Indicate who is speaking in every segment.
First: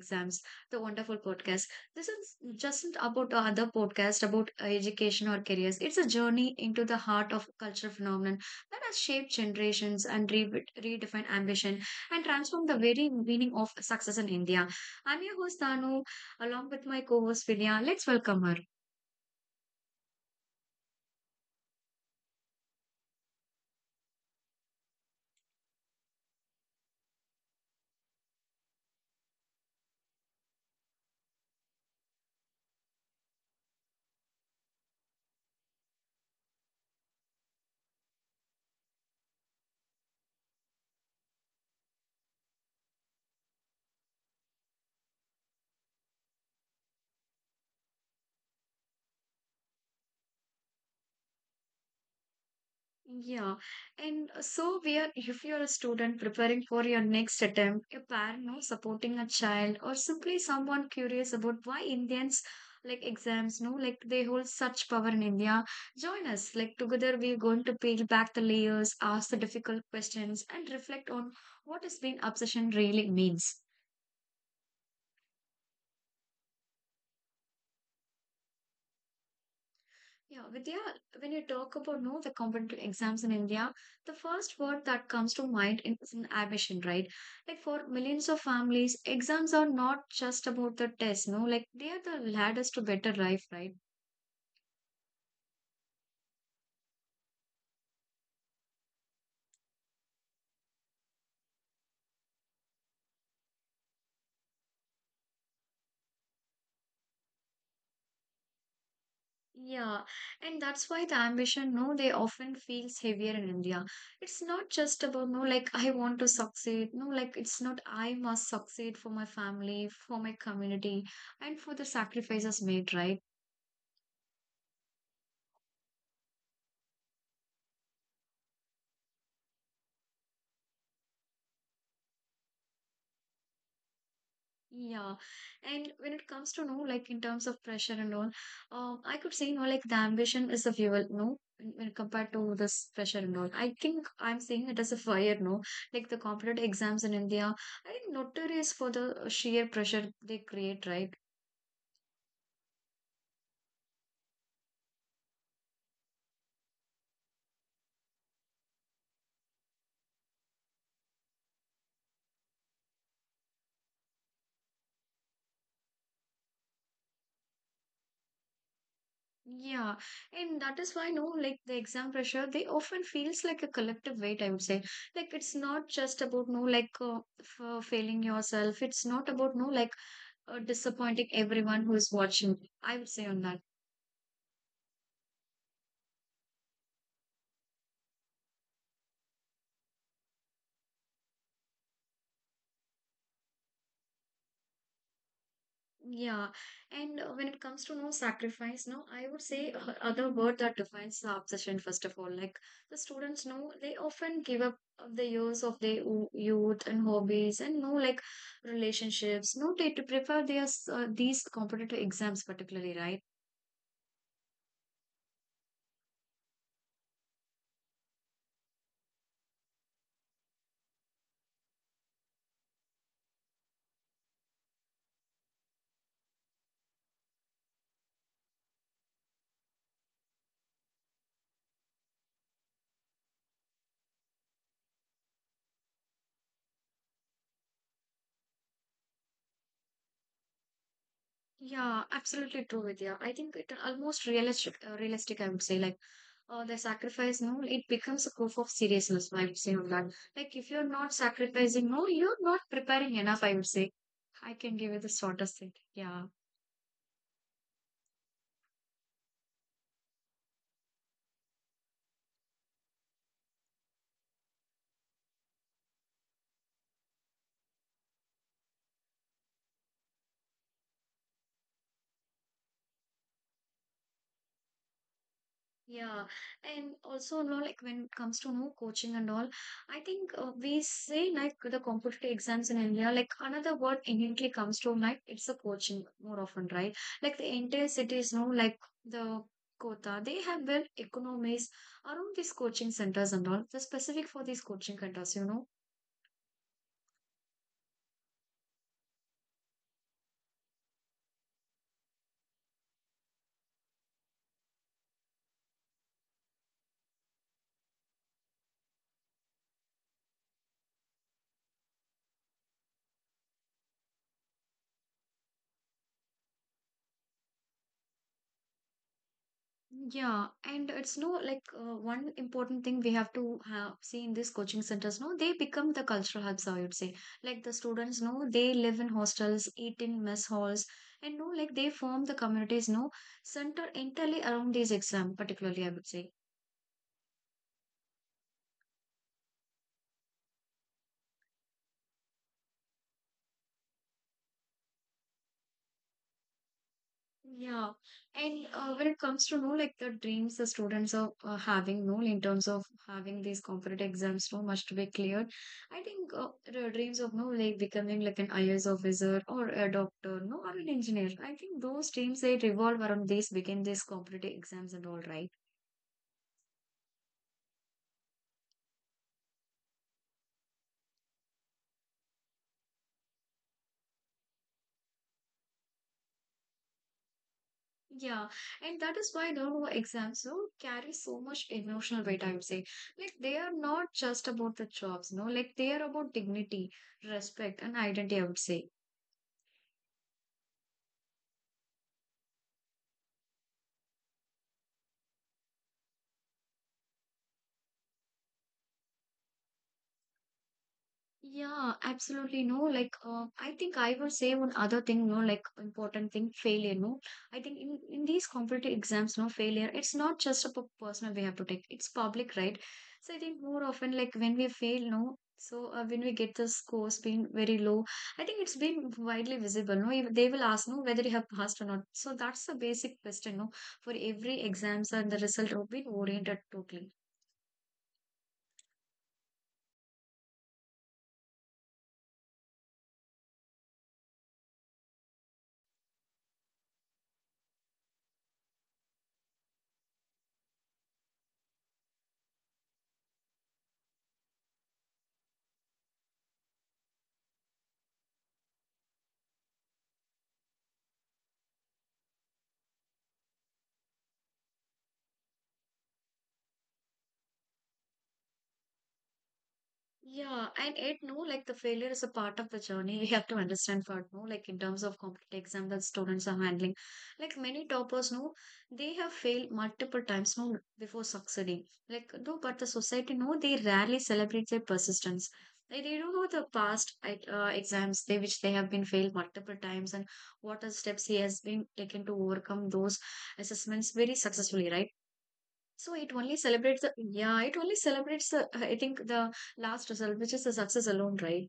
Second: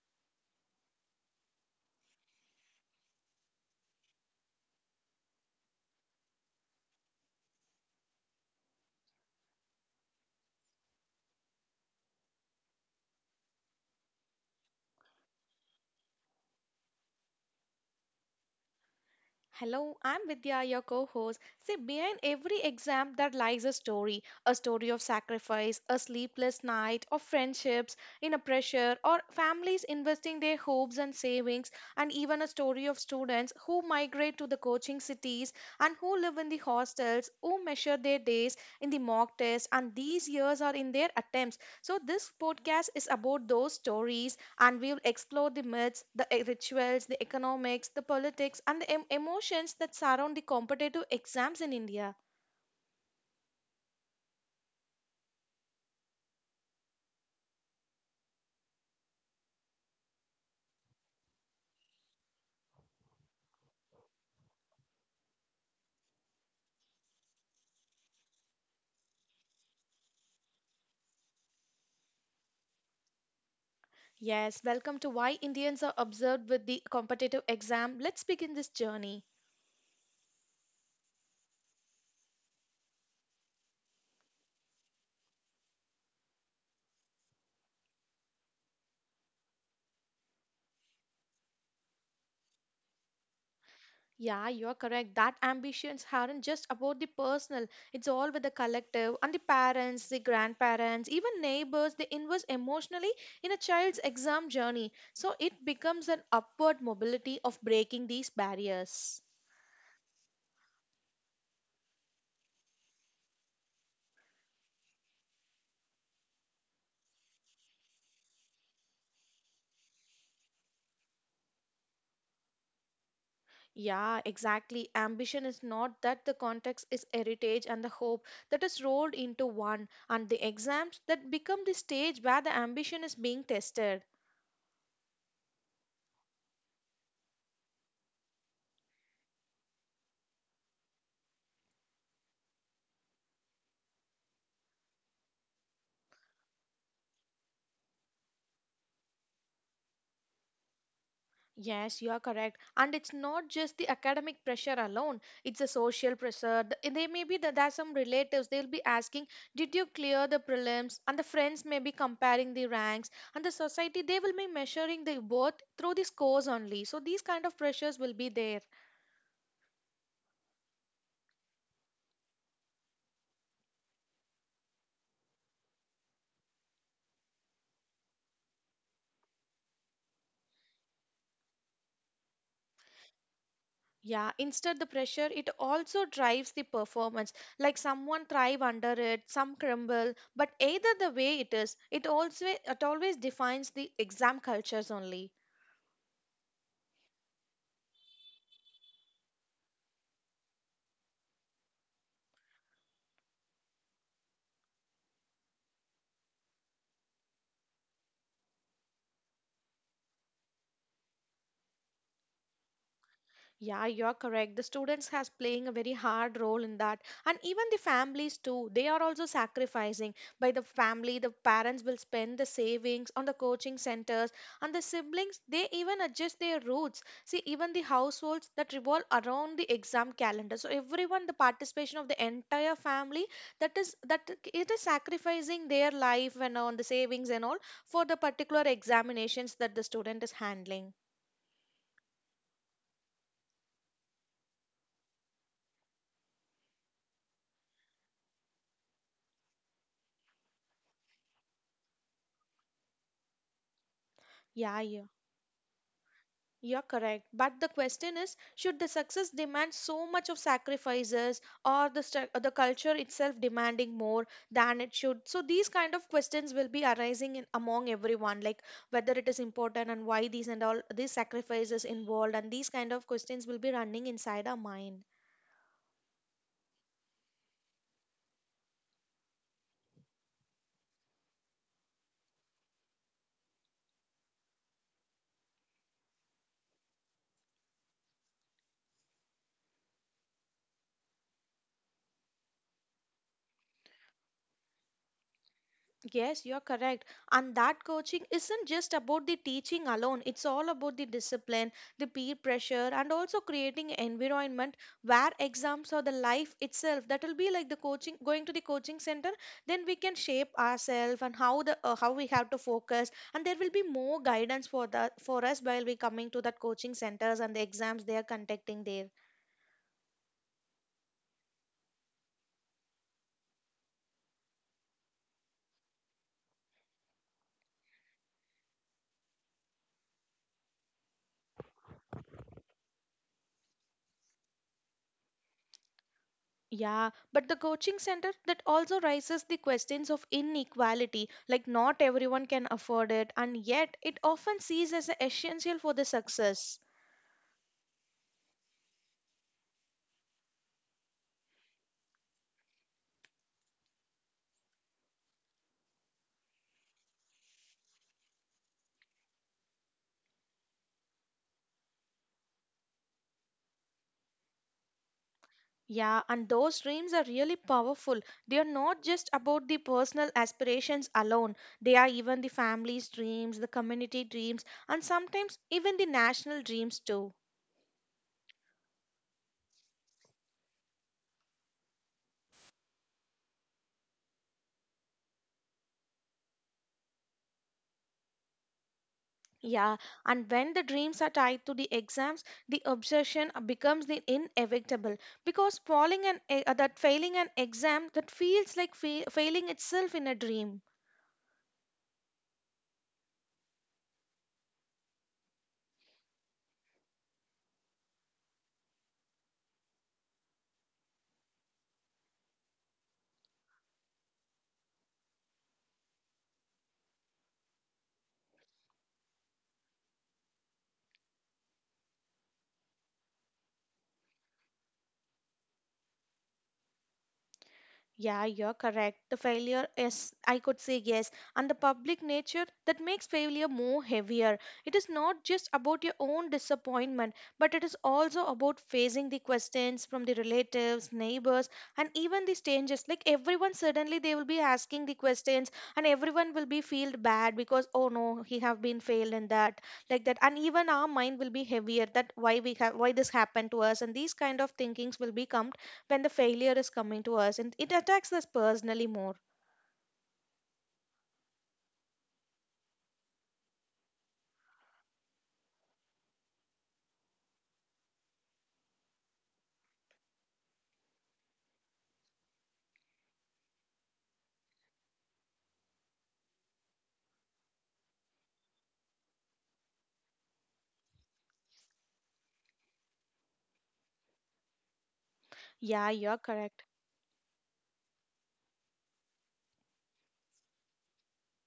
Speaker 1: exams, the wonderful podcast. This is just not about the other podcast about education or careers. It's a journey into the heart of culture phenomenon that has shaped generations and redefined ambition and transformed the very meaning of success in India. I'm your host, Danu, along with my co-host, Vidya. Let's welcome her.
Speaker 2: Hello, I'm Vidya, your co host. See, behind every exam, there lies a story of sacrifice, a sleepless night, of friendships in a pressure, or families investing their hopes and savings, and even a story of students who migrate to the coaching cities and who live in the hostels, who measure their days in the mock test, and these years are in their attempts. So, this podcast is about those stories and we will explore the myths, the rituals, the economics, the politics, and the emotions that surround the competitive exams in India.
Speaker 1: Yeah, and so we are if you're a student preparing for your next attempt, a parent no supporting a child, or simply someone curious about why Indians like exams, no, like they hold such power in India. Join us, like together we're going to peel back the layers, ask the difficult questions, and reflect on what has been obsession really means.
Speaker 2: Yes, welcome to Why Indians Are Observed with the Competitive Exam. Let's begin this journey.
Speaker 1: Yeah, Vidya, when you talk about no the competitive exams in India, the first word that comes to mind is an ambition, right? Like for millions of families, exams are not just about the test, no, like they are the ladders to better life, right?
Speaker 2: Yeah, you're correct. That ambitions aren't just about the personal, it's all with the collective and the parents, the grandparents, even neighbors. They invest emotionally in a child's exam journey. So it becomes an upward mobility of breaking these barriers.
Speaker 1: Yeah, and that's why the ambition, no, they often feels heavier in India. It's not just about no, like I want to succeed, no, like it's not I must succeed for my family, for my community, and for the sacrifices made, right?
Speaker 2: Yeah, exactly. Ambition is not that the context is heritage and the hope that is rolled into one, and the exams that become the stage where the ambition is being tested.
Speaker 1: Yeah, and when it comes to no, like in terms of pressure and all, I could say no, like the ambition is the fuel, no, when compared to this pressure and all. I think I'm saying it as a fire, no, like the competitive exams in India, I think notorious for the sheer pressure they create, right?
Speaker 2: Yes, you are correct. And it's not just the academic pressure alone, it's a social pressure. They may be that there are some relatives, they'll be asking, did you clear the prelims? And the friends may be comparing the ranks, and the society, they will be measuring the worth through the scores only. So these kind of pressures will be there.
Speaker 1: Yeah, and that is why no, like the exam pressure, they often feels like a collective weight. I would say, like it's not just about no, like failing yourself. It's not about no, like disappointing everyone who is watching. I would say on that.
Speaker 2: Yeah, instead the pressure, it also drives the performance. Like someone thrive under it, some crumble. But either the way it is, it always defines the exam cultures only.
Speaker 1: Yeah, and when it comes to no sacrifice, no, I would say other word that defines the obsession. First of all, like the students know they often give up of the years of their youth and hobbies and no like relationships. No, they to prefer their these competitive exams particularly, right?
Speaker 2: Yeah, you're correct. The students has playing a very hard role in that. And even the families too, they are also sacrificing. By the family, the parents will spend the savings on the coaching centers and the siblings, they even adjust their routes. See, even the households that revolve around the exam calendar. So everyone, the participation of the entire family, that it is sacrificing their life and on the savings and all for the particular examinations that the student is handling.
Speaker 1: Yeah, absolutely true, Vidya. I think it almost realistic, realistic. I would say like the sacrifice no it becomes a proof of seriousness I would say on that like if you're not sacrificing no you're not preparing enough I would say I can
Speaker 2: Yeah,
Speaker 1: give you
Speaker 2: yeah.
Speaker 1: the shortest thing yeah
Speaker 2: You're correct. But the question is, should the success demand so much of sacrifices or the the culture itself demanding more than it should? So these kind of questions will be arising in, among everyone, like whether it is important and why these and all these sacrifices involved and these kind of questions will be running inside our mind.
Speaker 1: yeah and also no like when it comes to no coaching and all I think we say like the competitive exams in india like another word immediately comes to like it's a coaching more often right like the entire cities no like the Kota, they have built economies around these coaching centers and all, the specific for these coaching centers, you know.
Speaker 2: Yes, you're correct. And that coaching isn't just about the teaching alone. It's all about the discipline, the peer pressure, and also creating an environment where exams or the life itself. That will be like the coaching, going to the coaching center. Then we can shape ourselves and how the how we have to focus. And there will be more guidance for the for us while we coming to that coaching centers and the exams they are conducting there.
Speaker 1: Yeah, and it's no like one important thing we have to have see in these coaching centers. No, they become the cultural hubs. I would say, like the students, no, they live in hostels, eat in mess halls, and no, like they form the communities, no, center entirely around these exam, particularly. I would say.
Speaker 2: Yeah, but the coaching center that also raises the questions of inequality, like not everyone can afford it, and yet it often sees as essential for the success.
Speaker 1: Yeah, and when it comes to know like the dreams the students are having, no, in terms of having these competitive exams, so must to be cleared. I think the dreams of no, like becoming like an IAS officer or a doctor, no, or an engineer. I think those dreams they revolve around these, begin these competitive exams and all, right?
Speaker 2: Yeah, and those dreams are really powerful. They are not just about the personal aspirations alone. They are even the family's dreams, the community dreams, and sometimes even the national dreams too.
Speaker 1: Yeah, and that is why no exams so carry so much emotional weight, I would say. Like they are not just about the jobs, no, like they are about dignity, respect, and identity, I would say.
Speaker 2: Yeah, and when the dreams are tied to the exams, the obsession becomes the inevitable because falling an e- that failing an exam that feels like failing itself in a dream.
Speaker 1: Yeah, absolutely. No, like I think I would say one other thing, no, like important thing, failure. No, I think in these competitive exams, no, failure. It's not just a personal we have to take. It's public, right? So I think more often, like when we fail, no. So when we get the scores being very low, I think it's been widely visible. No, even they will ask, no, whether you have passed or not. So that's the basic question, no, for every exams and the result will be oriented totally.
Speaker 2: Yeah, you're correct. The failure is, I could say yes, and the public nature that makes failure more heavier. It is not just about your own disappointment, but it is also about facing the questions from the relatives, neighbors, and even the strangers. Like everyone, suddenly they will be asking the questions, and everyone will be feel bad because oh no, he have been failed in that, like that, and even our mind will be heavier that why we have why this happened to us, and these kind of thinkings will become when the failure is coming to us and it attacks us personally more.
Speaker 1: Yeah, and it no, like the failure is a part of the journey. We have to understand for no, like in terms of competitive exam that students are handling. Like many toppers know, they have failed multiple times no before succeeding. Like no, but the society no, they rarely celebrate their persistence. They don't know the past exams they which they have been failed multiple times and what are steps he has been taken to overcome those assessments very successfully, right?
Speaker 2: Yeah,
Speaker 1: So it
Speaker 2: you're
Speaker 1: only
Speaker 2: correct.
Speaker 1: celebrates the yeah, it only celebrates the I think the last result, which is the success alone, right?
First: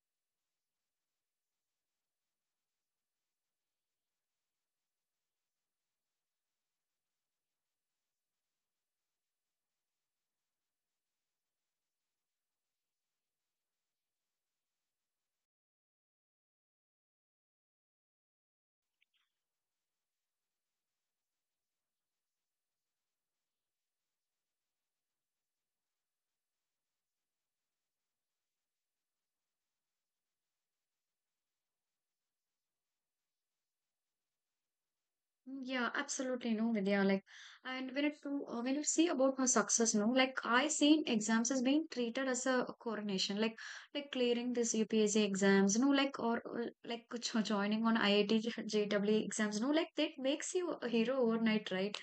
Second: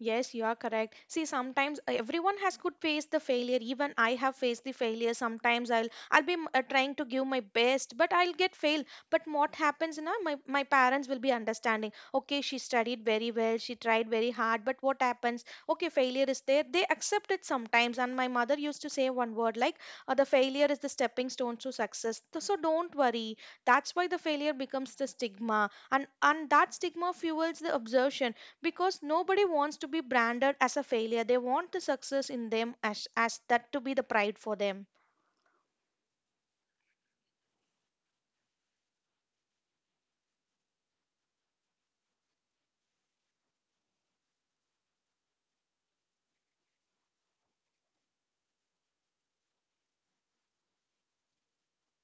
Speaker 2: Yes, you are correct. See, sometimes everyone has could face the failure. Even I have faced the failure. Sometimes I'll be trying to give my best, but I'll get fail. But what happens, now? My parents will be understanding. Okay, she studied very well. She tried very hard. But what happens? Okay, failure is there. They accept it sometimes. And my mother used to say one word like, "The failure is the stepping stone to success." So don't worry. That's why the failure becomes the stigma, and that stigma fuels the obsession because nobody wants to be branded as a failure. They want the success in them as that to be the pride for them.
Speaker 1: Mm, yeah, absolutely no, Vidya. Like, and when it to when you see about my success, no, like I seen exams as being treated as a coronation, like clearing this UPSC exams, no, like or, like joining on IIT, JEE exams, no, like that makes you a hero overnight, right?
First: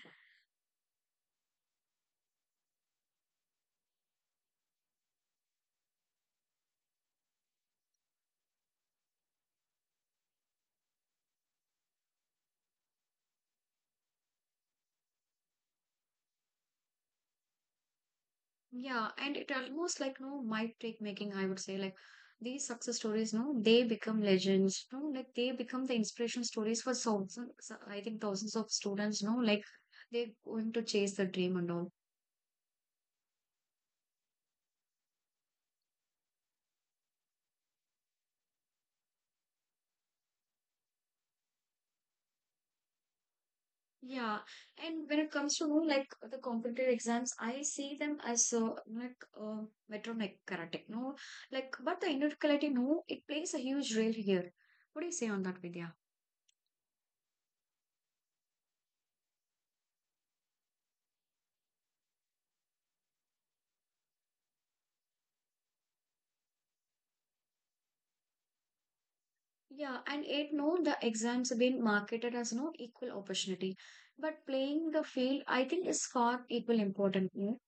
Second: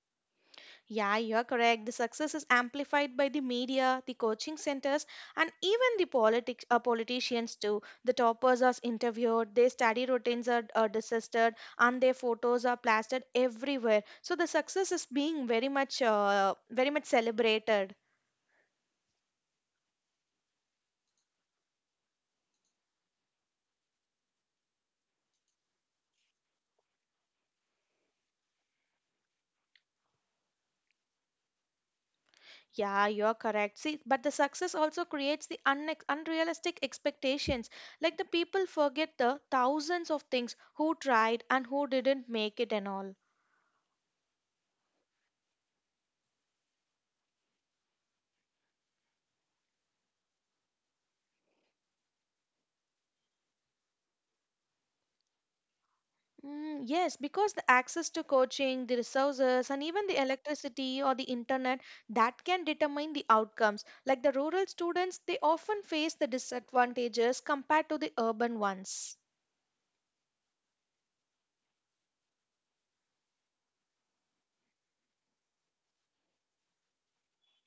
Speaker 2: Yeah, you're correct. The success is amplified by the media, the coaching centers, and even the politics, politicians too. The toppers are interviewed, their study routines are discussed, and their photos are plastered everywhere. So the success is being very much very much celebrated.
Speaker 1: Yeah, and it almost like no might take making, I would say. Like these success stories, no, they become legends. No, like they become the inspiration stories for thousands, so, I think thousands of students, no, like they're going to chase the dream and all.
Speaker 2: Yeah, you're correct. See, but the success also creates the unrealistic expectations. Like the people forget the thousands of things who tried and who didn't make it and all.
Speaker 1: Yeah, and when it comes to no, like the competitive exams, I see them as metromechanic, no, like but the individuality, no, it plays a huge role here. What do you say on that, Vidya?
Speaker 2: Mm, yes, because the access to coaching, the resources, and even the electricity or the internet that can determine the outcomes. Like the rural students, they often face the disadvantages compared to the urban ones.
Speaker 1: Yeah, and it no, the exams have been marketed as no equal opportunity. But playing the field, I think, is far equal important. No?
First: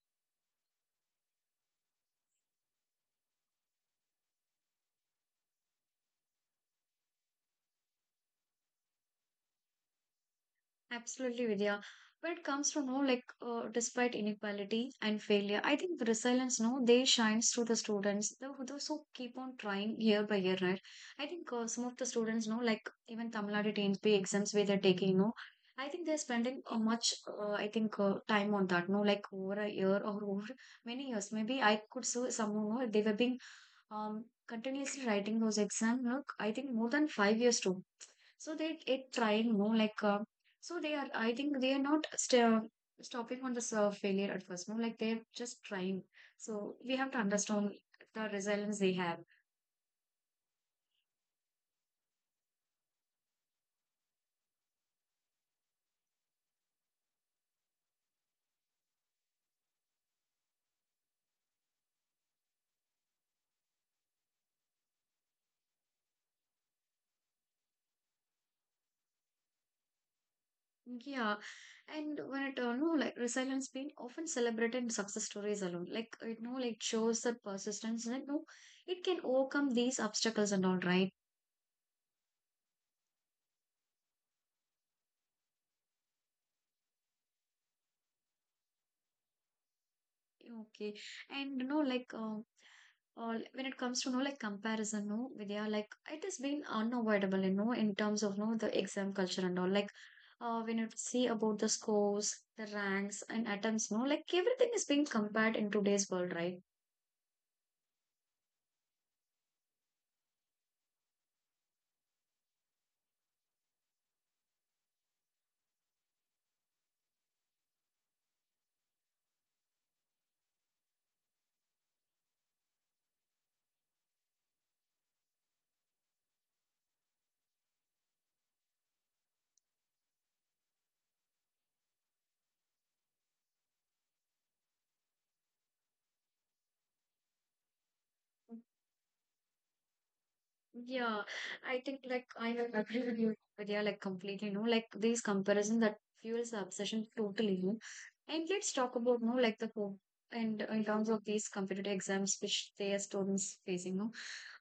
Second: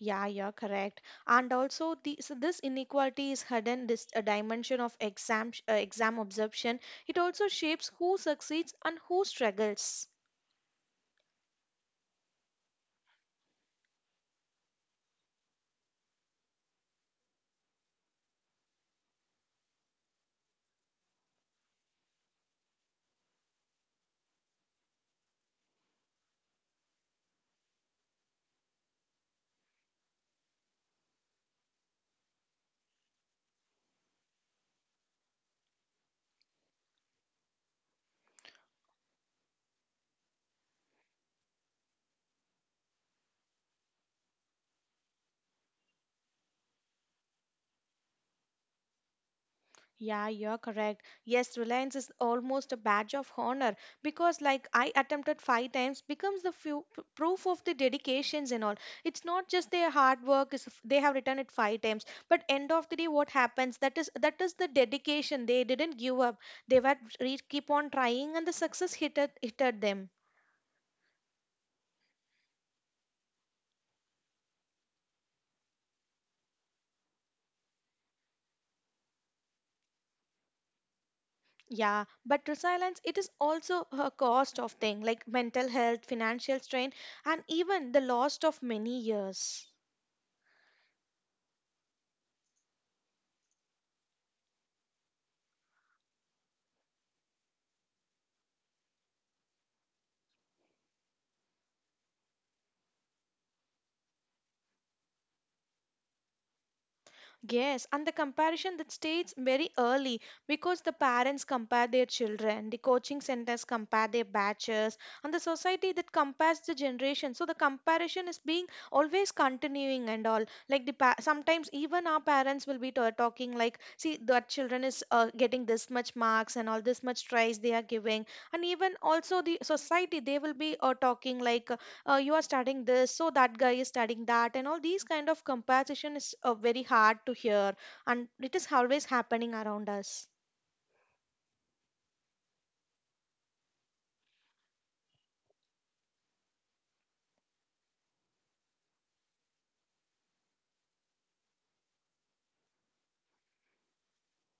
Speaker 2: Yeah, you're correct. And also, the, so this inequality is hidden this a dimension of exam exam absorption. It also shapes who succeeds and who struggles.
Speaker 1: Absolutely, Vidya. But it comes from no like despite inequality and failure. I think the resilience, no, they shines through the students. The, those who keep on trying year by year, right? I think some of the students, no, like even Tamil Nadu TNP exams where they're taking, no, I think they're spending time on that, no, like over a year or over many years. Maybe I could see someone, no, they were being continuously writing those exams. Look, I think more than 5 years too so they it trying more like so they are I think they are not stopping on the serve failure at first no like they're just trying so we have to understand the resilience they have.
Speaker 2: Yeah, you're correct. Yes, Reliance is almost a badge of honor because, like, I attempted five times becomes the few, proof of the dedications and all. It's not just their hard work; is they have written it five times. But end of the day, what happens? That is the dedication. They didn't give up. They were keep on trying, and the success hit at them.
Speaker 1: Yeah, and when it no like resilience being often celebrated in success stories alone like it no like shows that persistence like no it can overcome these obstacles and all, right?
Speaker 2: Yeah, but resilience it is also a cost of thing like mental health, financial strain, and even the loss of many years.
Speaker 1: Okay. And you know, like when it comes to you know, like comparison, no, Vidya, like it has been unavoidable, you know, in terms of you know the exam culture and all. Like when you see about the scores, the ranks and attempts, no, like everything is being compared in today's world, right?
Speaker 2: Yes, and the comparison that starts very early because the parents compare their children, the coaching centers compare their batches, and the society that compares the generation. So the comparison is being always continuing and all. Like the sometimes even our parents will be talking like, see that children is getting this much marks and all this much tries they are giving, and even also the society they will be talking like you are studying this so that guy is studying that and all these kind of comparison is very hard to hear and it is always happening around us.
Speaker 1: Yeah, I think like I will agree with you, Vidya, like completely, you know, like these comparisons that fuels the obsession totally, you. And let's talk about, no like the hope and in terms of these competitive exams which they are students facing, no.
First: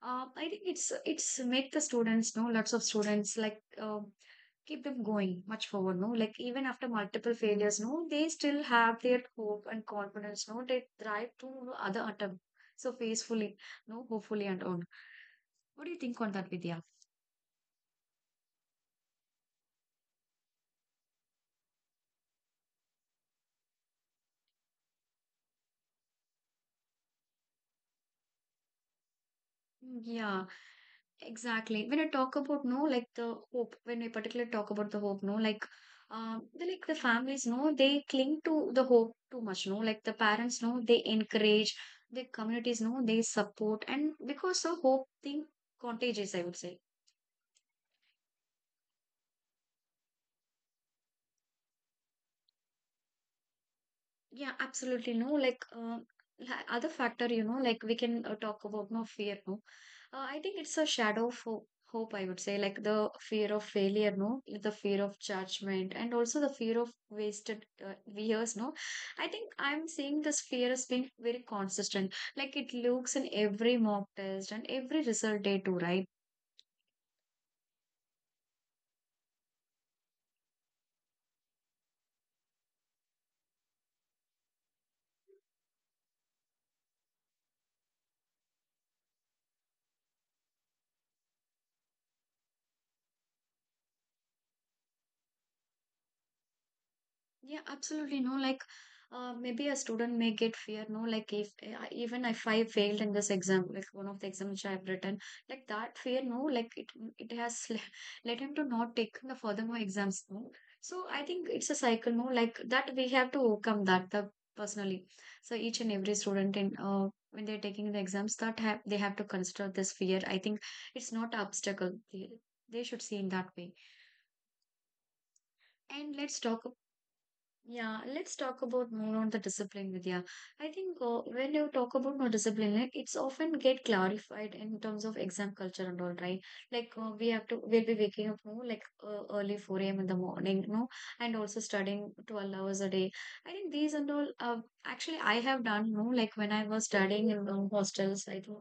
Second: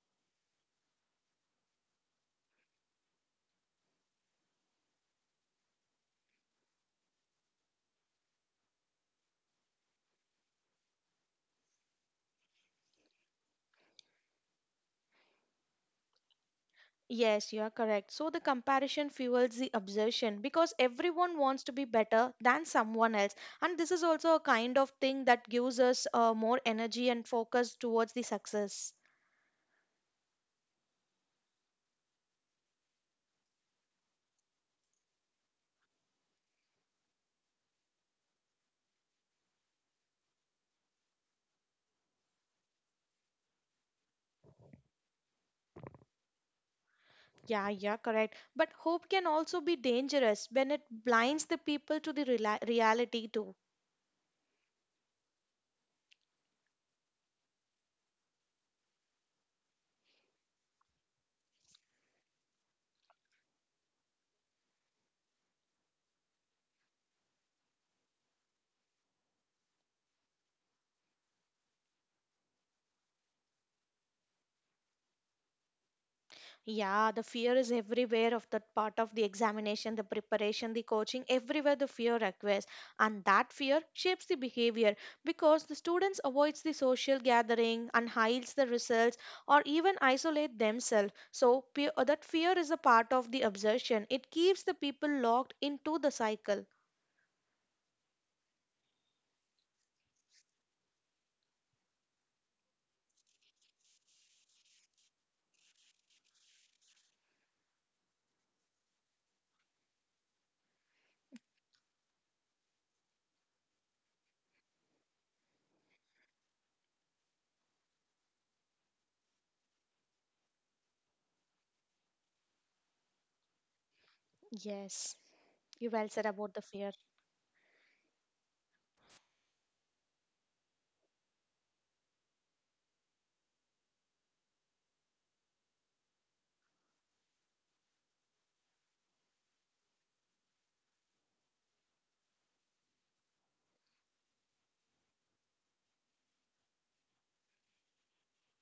Speaker 1: I think it's make the students, no, lots of students like keep them going much forward, no. Like even after multiple failures, no, they still have their hope and confidence, no. They thrive to other attempt so faithfully, no, hopefully and all. What do you think on that, Vidya?
Speaker 2: Yes, you are correct. So the comparison fuels the obsession because everyone wants to be better than someone else, and this is also a kind of thing that gives us more energy and focus towards the success.
Speaker 1: Mm, yeah, exactly. When I talk about no, like the hope, when I particularly talk about the hope, no, like the like the families, no, they cling to the hope too much, no, like the parents, no, they encourage the communities, no, they support, and because the hope thing contagious, I would say.
Speaker 2: Yeah, yeah, correct. But hope can also be dangerous when it blinds the people to the rela reality too.
Speaker 1: Yeah, absolutely. No, like other factor, you know, like we can talk about no fear. No, I think it's a shadow for hope. I would say, like the fear of failure. No, the fear of judgment, and also the fear of wasted years. No, I think I'm seeing this fear as being very consistent. Like it looks in every mock test and every result day too, right?
Speaker 2: Yeah, the fear is everywhere of that part of the examination, the preparation, the coaching, everywhere the fear occurs. And that fear shapes the behavior because the students avoids the social gathering and hides the results or even isolate themselves. So that fear is a part of the obsession. It keeps the people locked into the cycle.
Speaker 1: Yeah, absolutely. No, like maybe a student may get fear. No, like if even if I failed in this exam, like one of the exams which I have written, like that fear. No, like it has led him to not take the furthermore exams. No, so I think it's a cycle. No, like that We have to overcome that the personally. So each and every student in when they're taking the exams, that have they have to consider this fear. I think it's not an obstacle. They should see in that way.
Speaker 2: Yes, you well
Speaker 1: And
Speaker 2: said about the fear.
Speaker 1: let's talk about more on the discipline, Vidya. I think when you talk about more discipline, like it's often get clarified in terms of exam culture and all, right? We have to, we'll be waking up more like early 4 a.m. in the morning, you know, and also studying 12 hours a day. I think these and all, actually, I have done, no, like when I was studying in the hostels, I think.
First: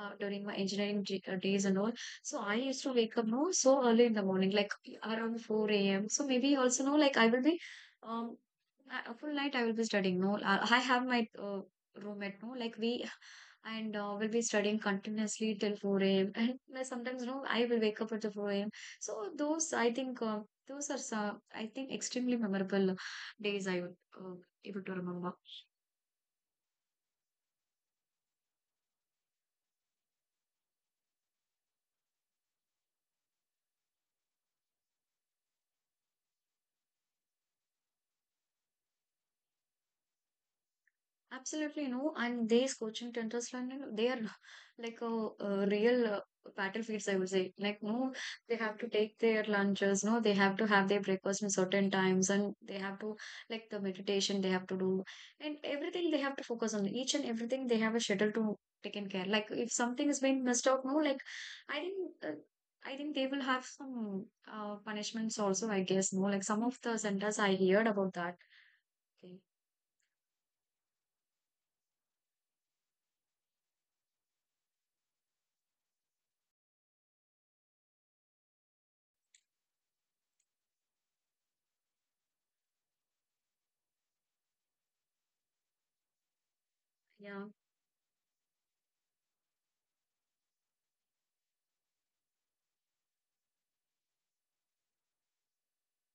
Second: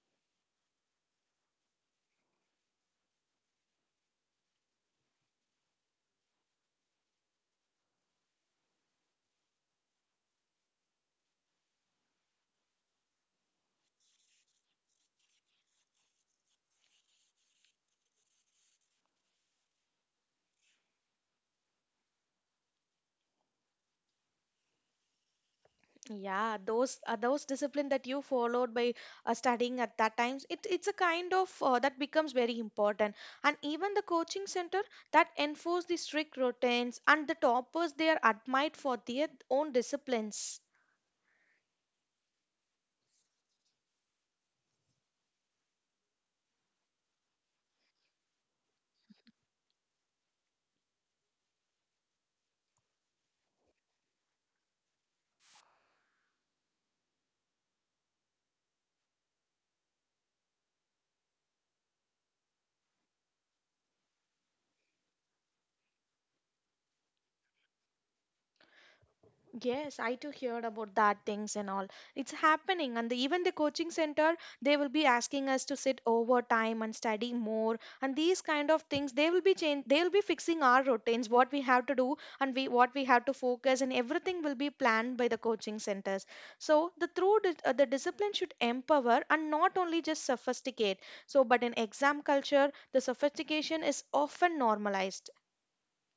Speaker 1: During my engineering days and all, so I used to wake up no so early in the morning, like around 4 a.m. So maybe also no, like I will be um a full night I will be studying. No, I have my uh, roommate. No, like we and will be studying continuously till 4 a.m. And sometimes, no, I will wake up at the 4 a.m. So those, I think, those are some, I think, extremely memorable days I would uh, able to remember.
Speaker 2: Yeah, those discipline that you followed by studying at that times, it's a kind of that becomes very important. And even the coaching center that enforce the strict routines and the toppers they are admired for their own disciplines.
Speaker 1: Absolutely no, and these coaching centers, London, they are like a, real battlefields, I would say. Like, no, they have to take their lunches, no, they have to have their breakfast in certain times, and they have to like the meditation they have to do, and everything they have to focus on. Each and everything they have a schedule to taken care. Like, if something is being missed out, no, like I think uh, I think they will have some punishments also, I guess. No, like some of the centers I heard about that. Okay.
Speaker 2: Yes, I too heard about that things and all. It's happening, and the, even the coaching center they will be asking us to sit overtime and study more, and these kind of things they will be change. They will be fixing our routines, what we have to do, and we what we have to focus, and everything will be planned by the coaching centers. So the through
Speaker 1: Yeah.
Speaker 2: the discipline should empower and not only just sophisticate. So, but in exam culture, the sophistication is often normalized.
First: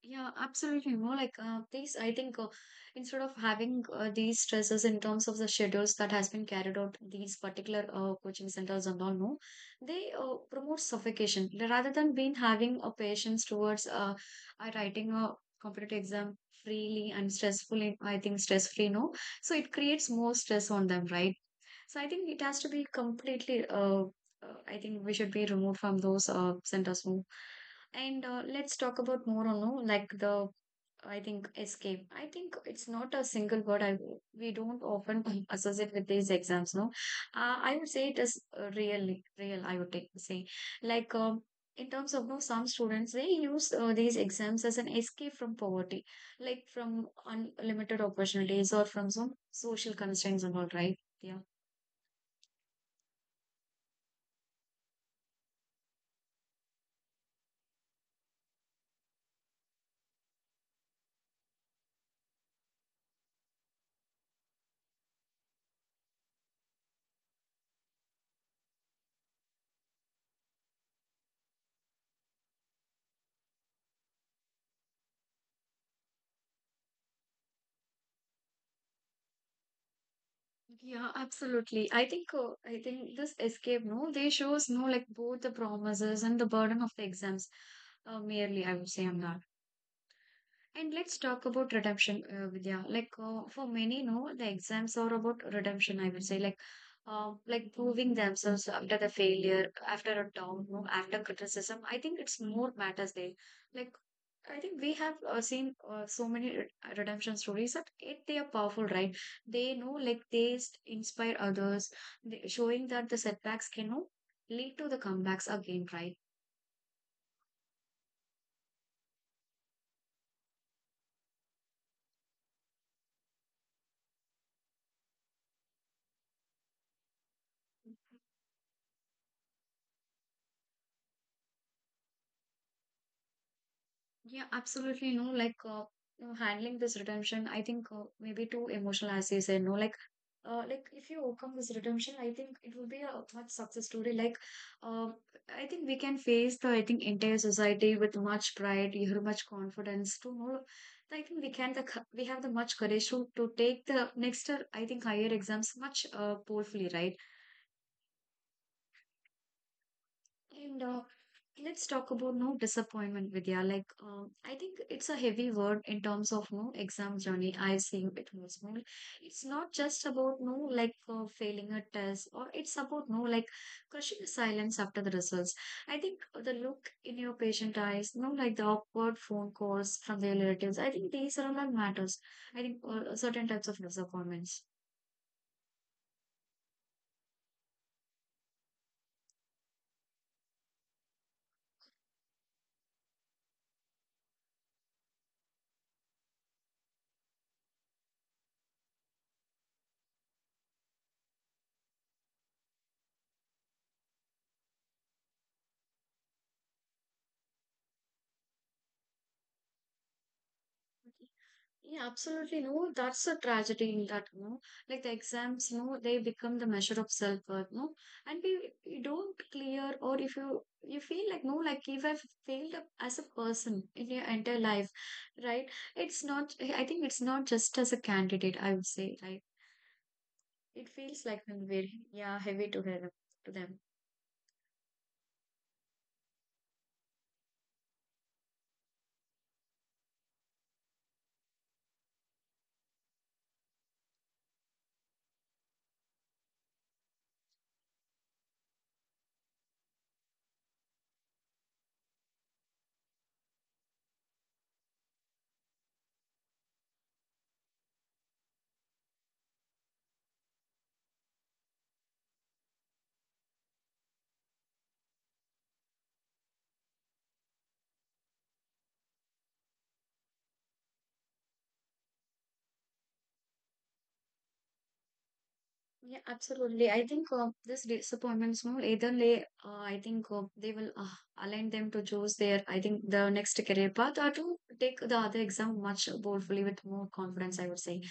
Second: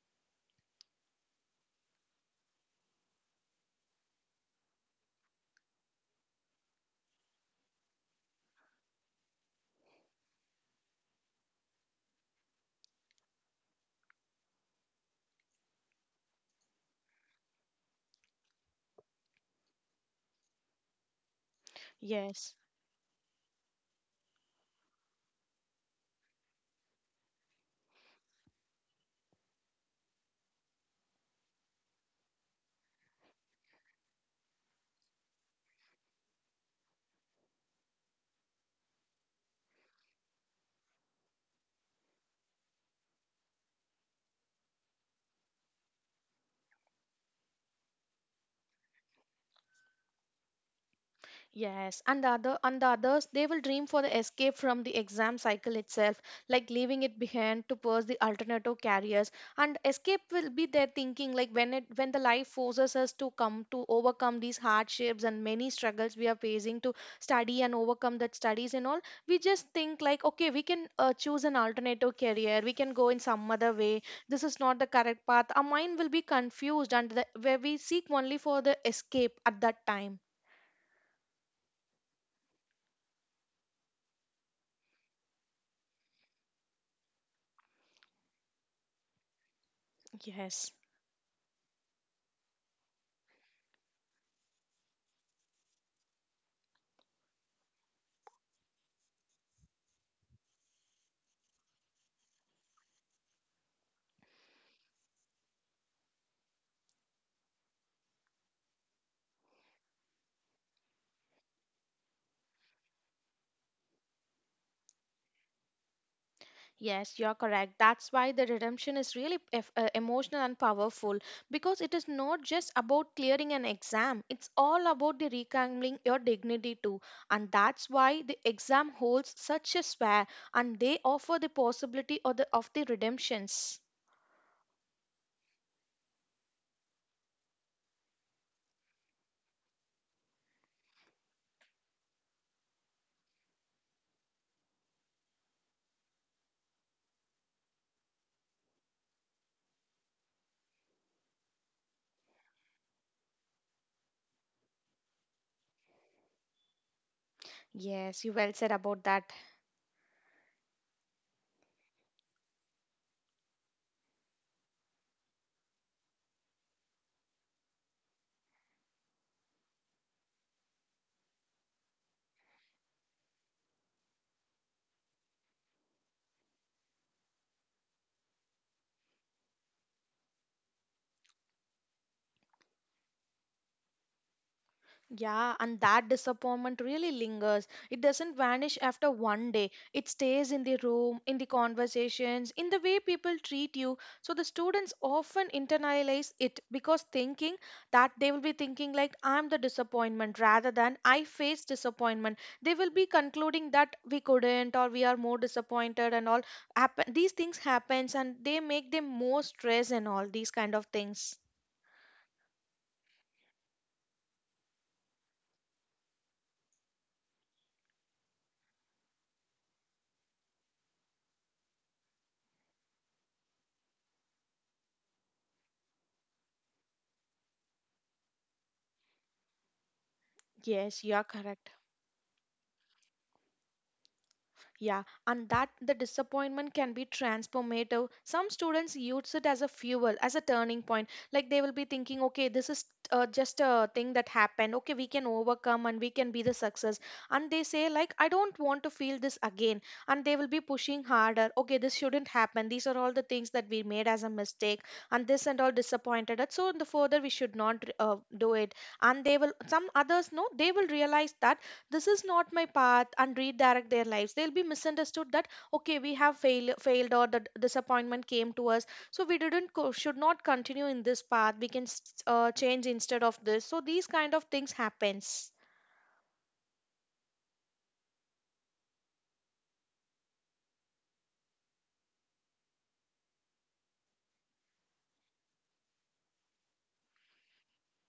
Speaker 1: Yeah, absolutely. You know, like these, I think instead of having these stresses in terms of the schedules that has been carried out, these particular coaching centers and all, no, they promote suffocation rather than being having a patience towards writing a competitive exam freely and stressfully. I think stress free, no. So it creates more stress on them, right? So I think it
Speaker 2: Yes.
Speaker 1: has to be completely. I think we should be removed from those centers. More. And let's talk about more on no, like the I think escape. I think it's not a single word. I We don't often associate with these exams. No, I would say it is really real. I would take, say Like. In terms of no, some students they use these exams as an escape from poverty like from unlimited opportunities or from some social constraints and all, right? Yeah.
Speaker 2: Yes, and the other and the others they will dream for the escape from the exam cycle itself, like leaving it behind to pursue the alternative careers. And escape will be their thinking, like when it when the life forces us to come to overcome these hardships and many struggles we are facing to study and overcome that studies and all. We just think like, okay, we can choose an alternative career. We can go in some other way. This is not the correct path. Our mind will be confused, and the, where we seek only for the escape at that time.
Speaker 1: Yeah, absolutely. I think this escape, no, they shows no like both the promises and the burden of the exams. Merely, I would say on that.
Speaker 2: Yes.
Speaker 1: And let's talk about redemption, Vidya. Like for many, no, the exams are about redemption. I would say, like proving themselves after the failure, after a down, no, after criticism. I think it's more matters there. Like, I think we have seen so many redemption stories that it they are powerful, right? They know, like, inspire others, they, showing that the setbacks can no, lead to the comebacks again, right?
Speaker 2: Yes, you're correct. That's why the redemption is really emotional and powerful because it is not just about clearing an exam, it's all about the reclaiming your dignity too. And that's why the exam holds such a sphere and they offer the possibility of the redemptions.
Speaker 1: Yeah, absolutely. No, like you know, handling this redemption, I think maybe two emotional essays and no, like if you overcome this redemption, I think it will be a much success story. Like, um, I think we can face the I think entire society with much pride, you have much confidence to know. I think we can we have the much courage to take the next I think higher exams much boldly, right?
Speaker 2: Yes, you well said about that.
Speaker 1: And let's talk about no disappointment, Vidya. Like, I think it's a heavy word in terms of no exam journey. I see it most, no. It's not just about no like failing a test, or it's about no like crushing silence after the results. I think the look in your patient eyes, no like the awkward phone calls from their relatives. I think these are all that matters. I think Certain types of disappointments.
Speaker 2: Yeah, and that disappointment really lingers. It doesn't vanish after 1 day. It stays in the room, in the conversations, in the way people treat you. So the students often internalize it because thinking that they will be thinking like I'm the disappointment rather than I face disappointment. They will be concluding that we couldn't or we are more disappointed and all happen these things happens and they make them more stress and all these kind of things.
Speaker 1: Yeah, absolutely. No, that's a tragedy in that, no. Like the exams, no, they become the measure of self-worth, no. You don't clear, or if you feel like no, like if I've failed up as a person in your entire life, right? It's not. I think it's not just as a candidate. I would say, right? It
Speaker 2: Yes, you
Speaker 1: feels
Speaker 2: are
Speaker 1: like when
Speaker 2: correct.
Speaker 1: we're yeah heavy to her to them.
Speaker 2: Yeah, and that the disappointment can be transformative. Some students use it as a fuel, as a turning point. Like they will be thinking, okay, this is just a thing that happened. Okay, we can overcome and we can be the success. And they say, like, I don't want to feel this again. And they will be pushing harder. Okay, this shouldn't happen. These are all the things that we made as a mistake, and this and all disappointed us. So in the further we should not do it. And they will. Some others, no, they will realize that this is not my path and redirect their lives. They'll be misunderstood that okay we have failed or the disappointment came to us, so we didn't should not continue in this path. We can change instead of this. So these kind of things happens.
Speaker 1: Yeah, absolutely. I think This disappointments, small either way, I think they will align them to choose their, I think, the next career path or to take the other exam much boldly with more confidence, I would say.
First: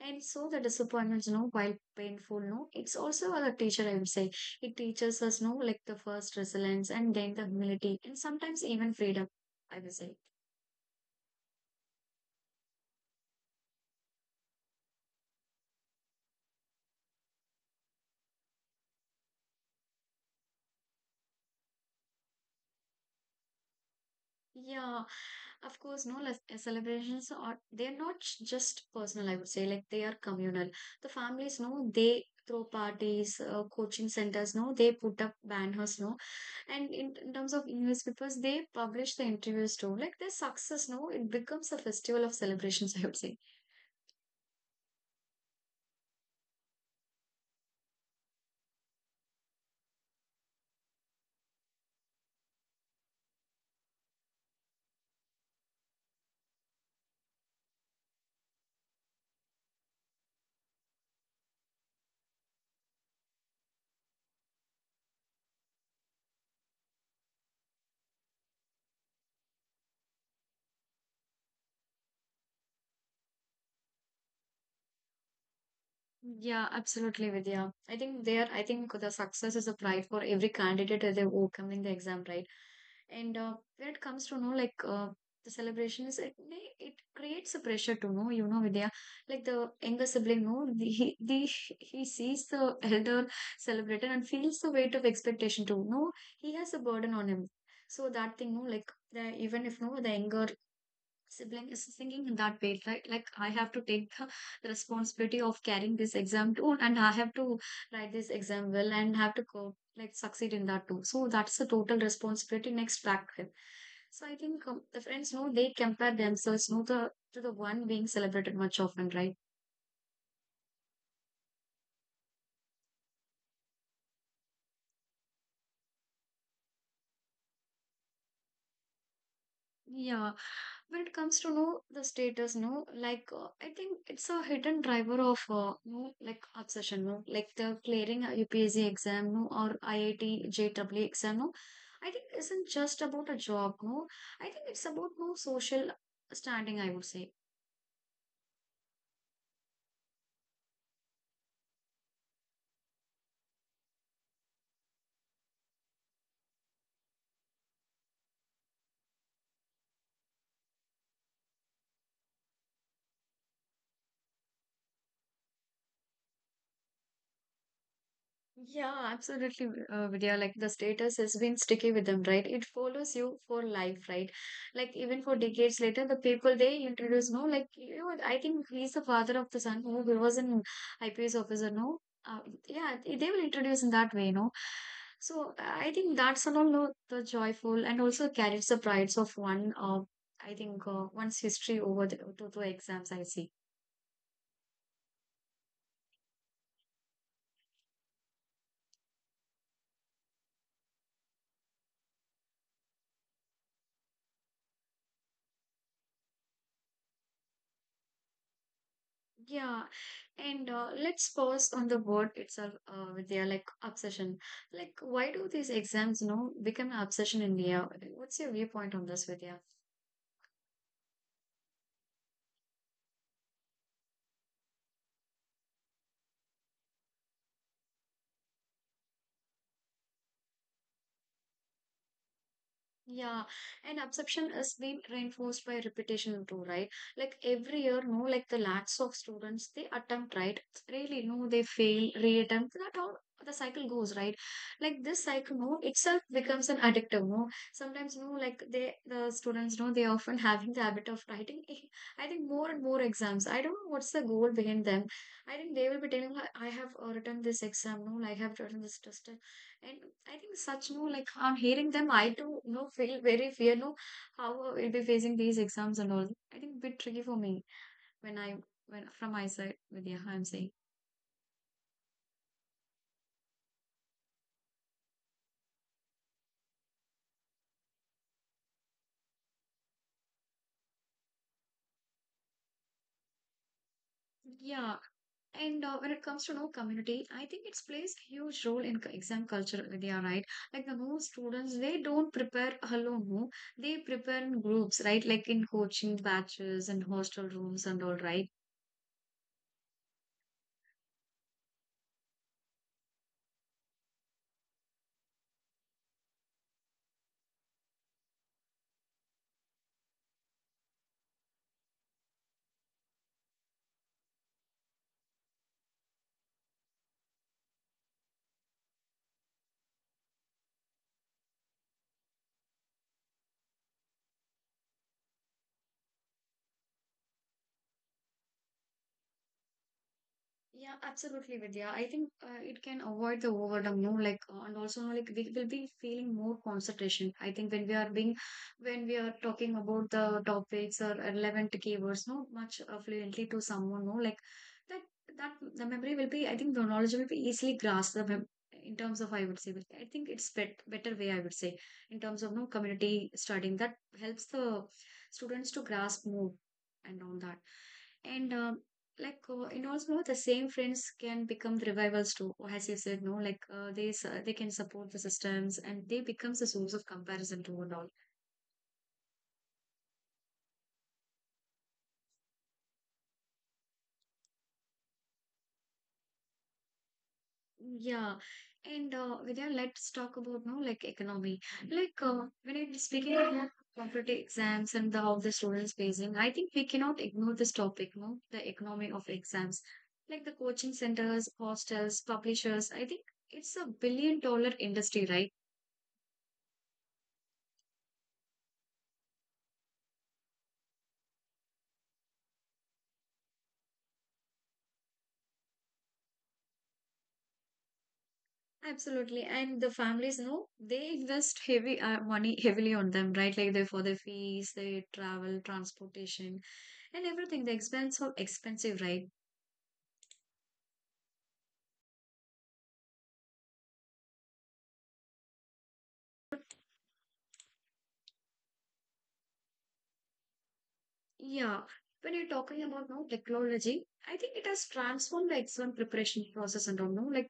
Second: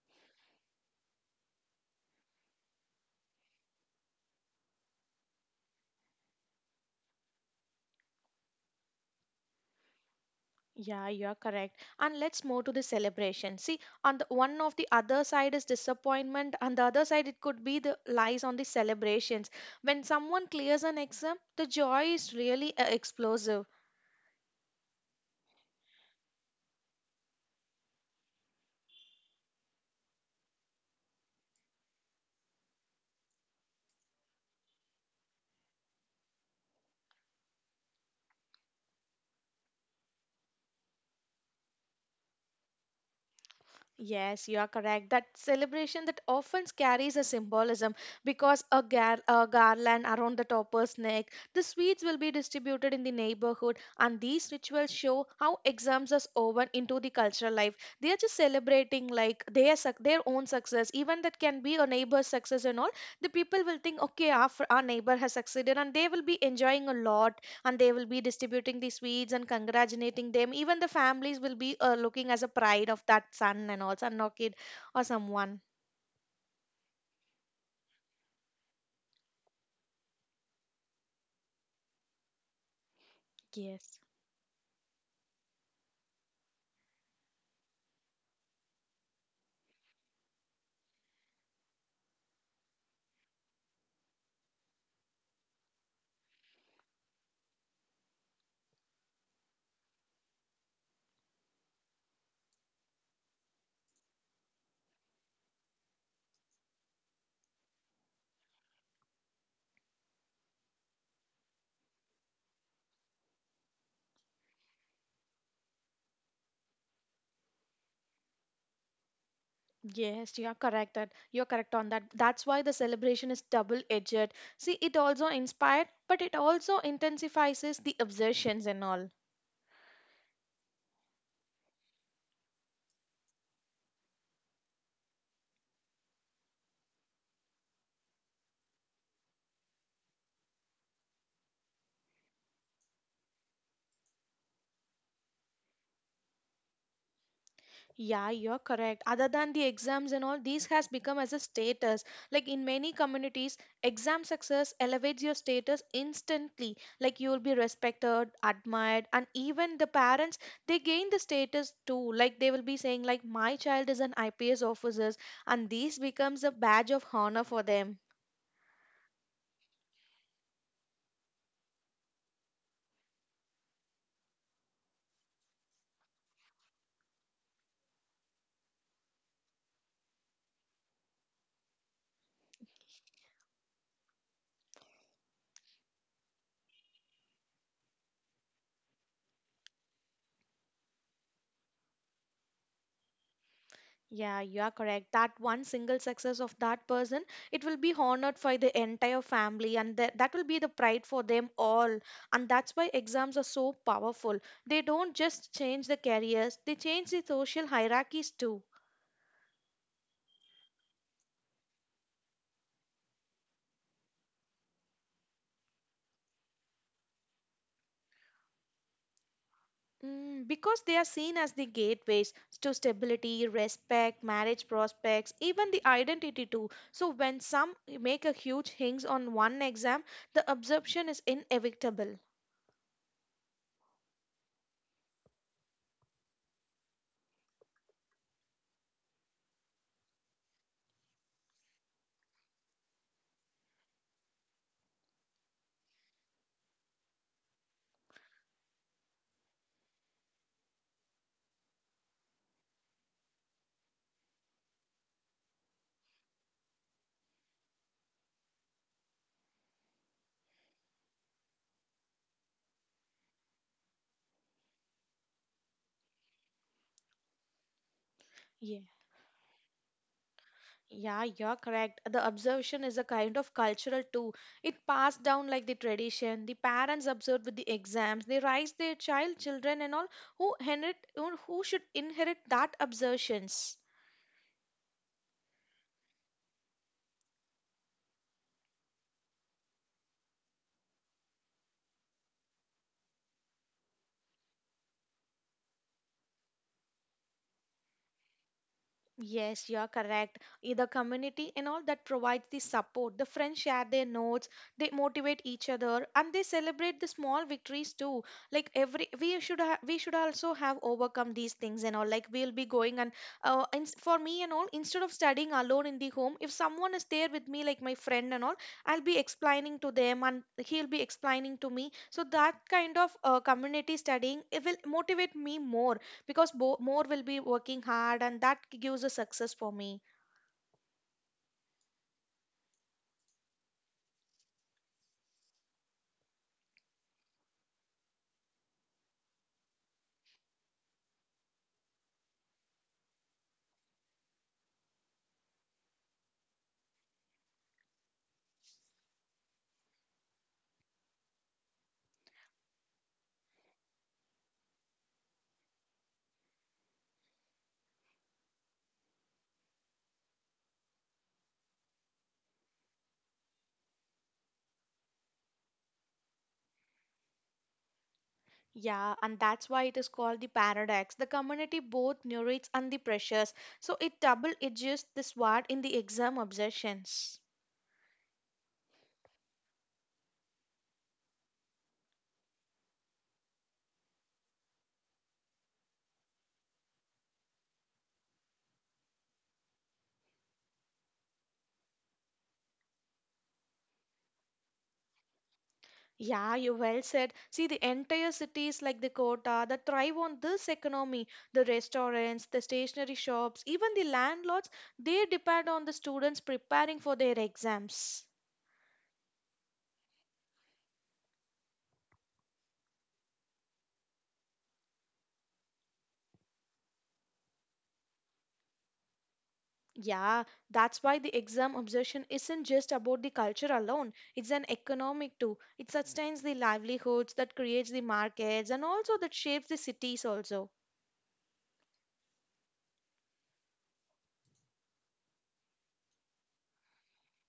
Speaker 1: And so the disappointments, you know, while painful, no, it's also a teacher, I would say. It teaches us, no, like the first resilience and then the humility and sometimes even freedom, I would say.
Speaker 2: Yeah, you're correct. And let's move to the celebration. See, on the one of the other side is disappointment, and the other side it could be the lies on the celebrations. When someone clears an exam, the joy is really explosive.
Speaker 1: Yeah, of course, no less celebrations are they're not sh- just personal, I would say, like they are communal. The families, no, they throw parties, coaching centers, no, they put up banners, no, and in terms of newspapers, they publish the interviews too. Like their success, no, it becomes a festival of celebrations, I would say.
Speaker 2: Yes, you are correct. That celebration that often carries a symbolism because a garland around the topper's neck, the sweets will be distributed in the neighborhood, and these rituals show how exams are woven into the cultural life. They are just celebrating like their own success, even that can be a neighbor's success and all. The people will think, okay, our neighbor has succeeded, and they will be enjoying a lot and they will be distributing the sweets and congratulating them. Even the families will be looking as a pride of that son and also no kid or someone.
Speaker 1: Yeah, absolutely, Vidya. I think the success is a pride for every candidate as they're overcoming the exam, right? And when it
Speaker 2: Yes.
Speaker 1: comes to know, like the celebration is it, it creates a pressure to know, you know, Vidya, like the younger sibling, no, he sees the elder celebrated and feels the weight of expectation too. No, he has a burden on him. So that thing, no, like the even if no, the younger sibling is thinking that way, right? Like I have to take the responsibility of carrying this exam too, and I have to write this exam well and have to go like succeed in that too, so that's the total responsibility next factor. So I think the friends know they compare themselves no the to the one being celebrated much often, right?
Speaker 2: Yes, you're correct on that. That's why the celebration is double edged. See, it also inspired but it also intensifies the obsessions and all.
Speaker 1: Yeah, when it comes to know the status, no, like I think it's a hidden driver of no, like obsession, no, like the clearing a UPSC exam, no, or IIT JEE exam, no. I think it isn't just about a job, no. I think it's about no social standing, I would say.
Speaker 2: Yeah, you're correct. Other than the exams and all, this has become as a status. Like in many communities, exam success elevates your status instantly. Like you will be respected, admired, and even the parents they gain the status too. Like they will be saying like my child is an IPS officer, and this becomes a badge of honor for them.
Speaker 1: Yeah, absolutely, Vidya. Like the status has been sticky with them, right? It follows you for life, right? Like even for decades later, the people they introduce, no, like you know, I think he's the father of the son who was an IPS officer, no? Uh, yeah, they will introduce in that way, no? So I think that's all no, the joyful and also carries the prides of one. I think One's history over the, to the exams. I see.
Speaker 2: Yeah, you are correct. That one single success of that person, it will be honored for the entire family, and that will be the pride for them all. And that's why exams are so powerful. They don't just change the careers, they change the social hierarchies too.
Speaker 1: Yeah, and let's pause on the word itself, Vidya, like obsession. Like, why do these exams, you know, become an obsession in India? What's your viewpoint on this, Vidya?
Speaker 2: Mm, because they are seen as the gateways to stability, respect, marriage prospects, even the identity too. So when some make a huge hinge on one exam, the absorption is inevitable.
Speaker 1: Yeah, and absorption is being reinforced by repetition too, right? Like every year, no, like the lakhs of students, they attempt, right? Really, no, they fail, reattempt. That how the cycle goes, right? Like this cycle, no, itself becomes an addictive, no. Sometimes, no, like they, the students, no, they often having the habit of writing. I think more and more exams. I don't know what's the goal behind them. I think they will be telling, I have written this exam, no, I have written this test, and I think such no like I'm hearing them, I too no feel very fear no how we'll be facing these exams and all. I think a bit tricky for me when I
Speaker 2: Yeah.
Speaker 1: when from my side with yeah I'm saying
Speaker 2: Yeah, you're correct. The observation is a kind of cultural too. It passed down like the tradition. The parents observe with the exams. They raise their child, children, and all who inherit, who should inherit that observations.
Speaker 1: yeah. And when it comes to no community, I think it plays a huge role in exam culture, Vidya, right? Like the most students, they don't prepare alone, no? They prepare in groups, right? Like in coaching batches and hostel rooms and all, right?
Speaker 2: Yes, you are correct. The community and all that provides the support. The friends share their notes, they motivate each other, and they celebrate the small victories too. Like every, we should also have overcome these things and all. Like we'll be going and and for me and all, instead of studying alone in the home, if someone is there with me, like my friend and all, I'll be explaining to them, and he'll be explaining to me. So that kind of community studying it will motivate me more because more will be working hard, and that gives a success for me.
Speaker 1: Yeah, absolutely, Vidya. I think It can avoid the boredom, no, like, and also, no, like, we will be feeling more concentration. I think when we are being, when we are talking about the topics or relevant keywords, no, much fluently to someone, no, like, that, that the memory will be, I think the knowledge will be easily grasped the in terms of, I would say, I think it's better way, I would say, in terms of, no, community studying that helps the students to grasp more and all that. And and also the same friends can become the revivals too, or as you said, no, like, they can support the systems and they becomes the source of comparison to and all.
Speaker 2: Yeah, and that's why it is called the paradox. The community both narrates and the pressures, so it double edges the sword in the exam obsessions.
Speaker 1: Yeah, and Vidya, let's talk about, no, like economy. Like when it is speaking about competitive exams and the, how the students facing, I think we cannot ignore this topic, no, the economy of exams. Like the coaching centers, hostels, publishers, I think it's a billion dollar industry, right?
Speaker 2: Yeah, you well said. See, the entire cities like the Kota that thrive on this economy, the restaurants, the stationery shops, even the landlords, they depend on the students preparing for their exams.
Speaker 1: Absolutely. And the families know, they invest heavy money heavily on them, right? Like they, for their fees, they travel, transportation, and everything. The expense of expensive, right?
Speaker 2: Yeah, that's why the exam obsession isn't just about the culture alone. It's an economic too. It sustains the livelihoods, that creates the markets, and also that shapes the cities also.
Speaker 1: Yeah. When you're talking about now technology, I think it has transformed the exam preparation process and all, no? Like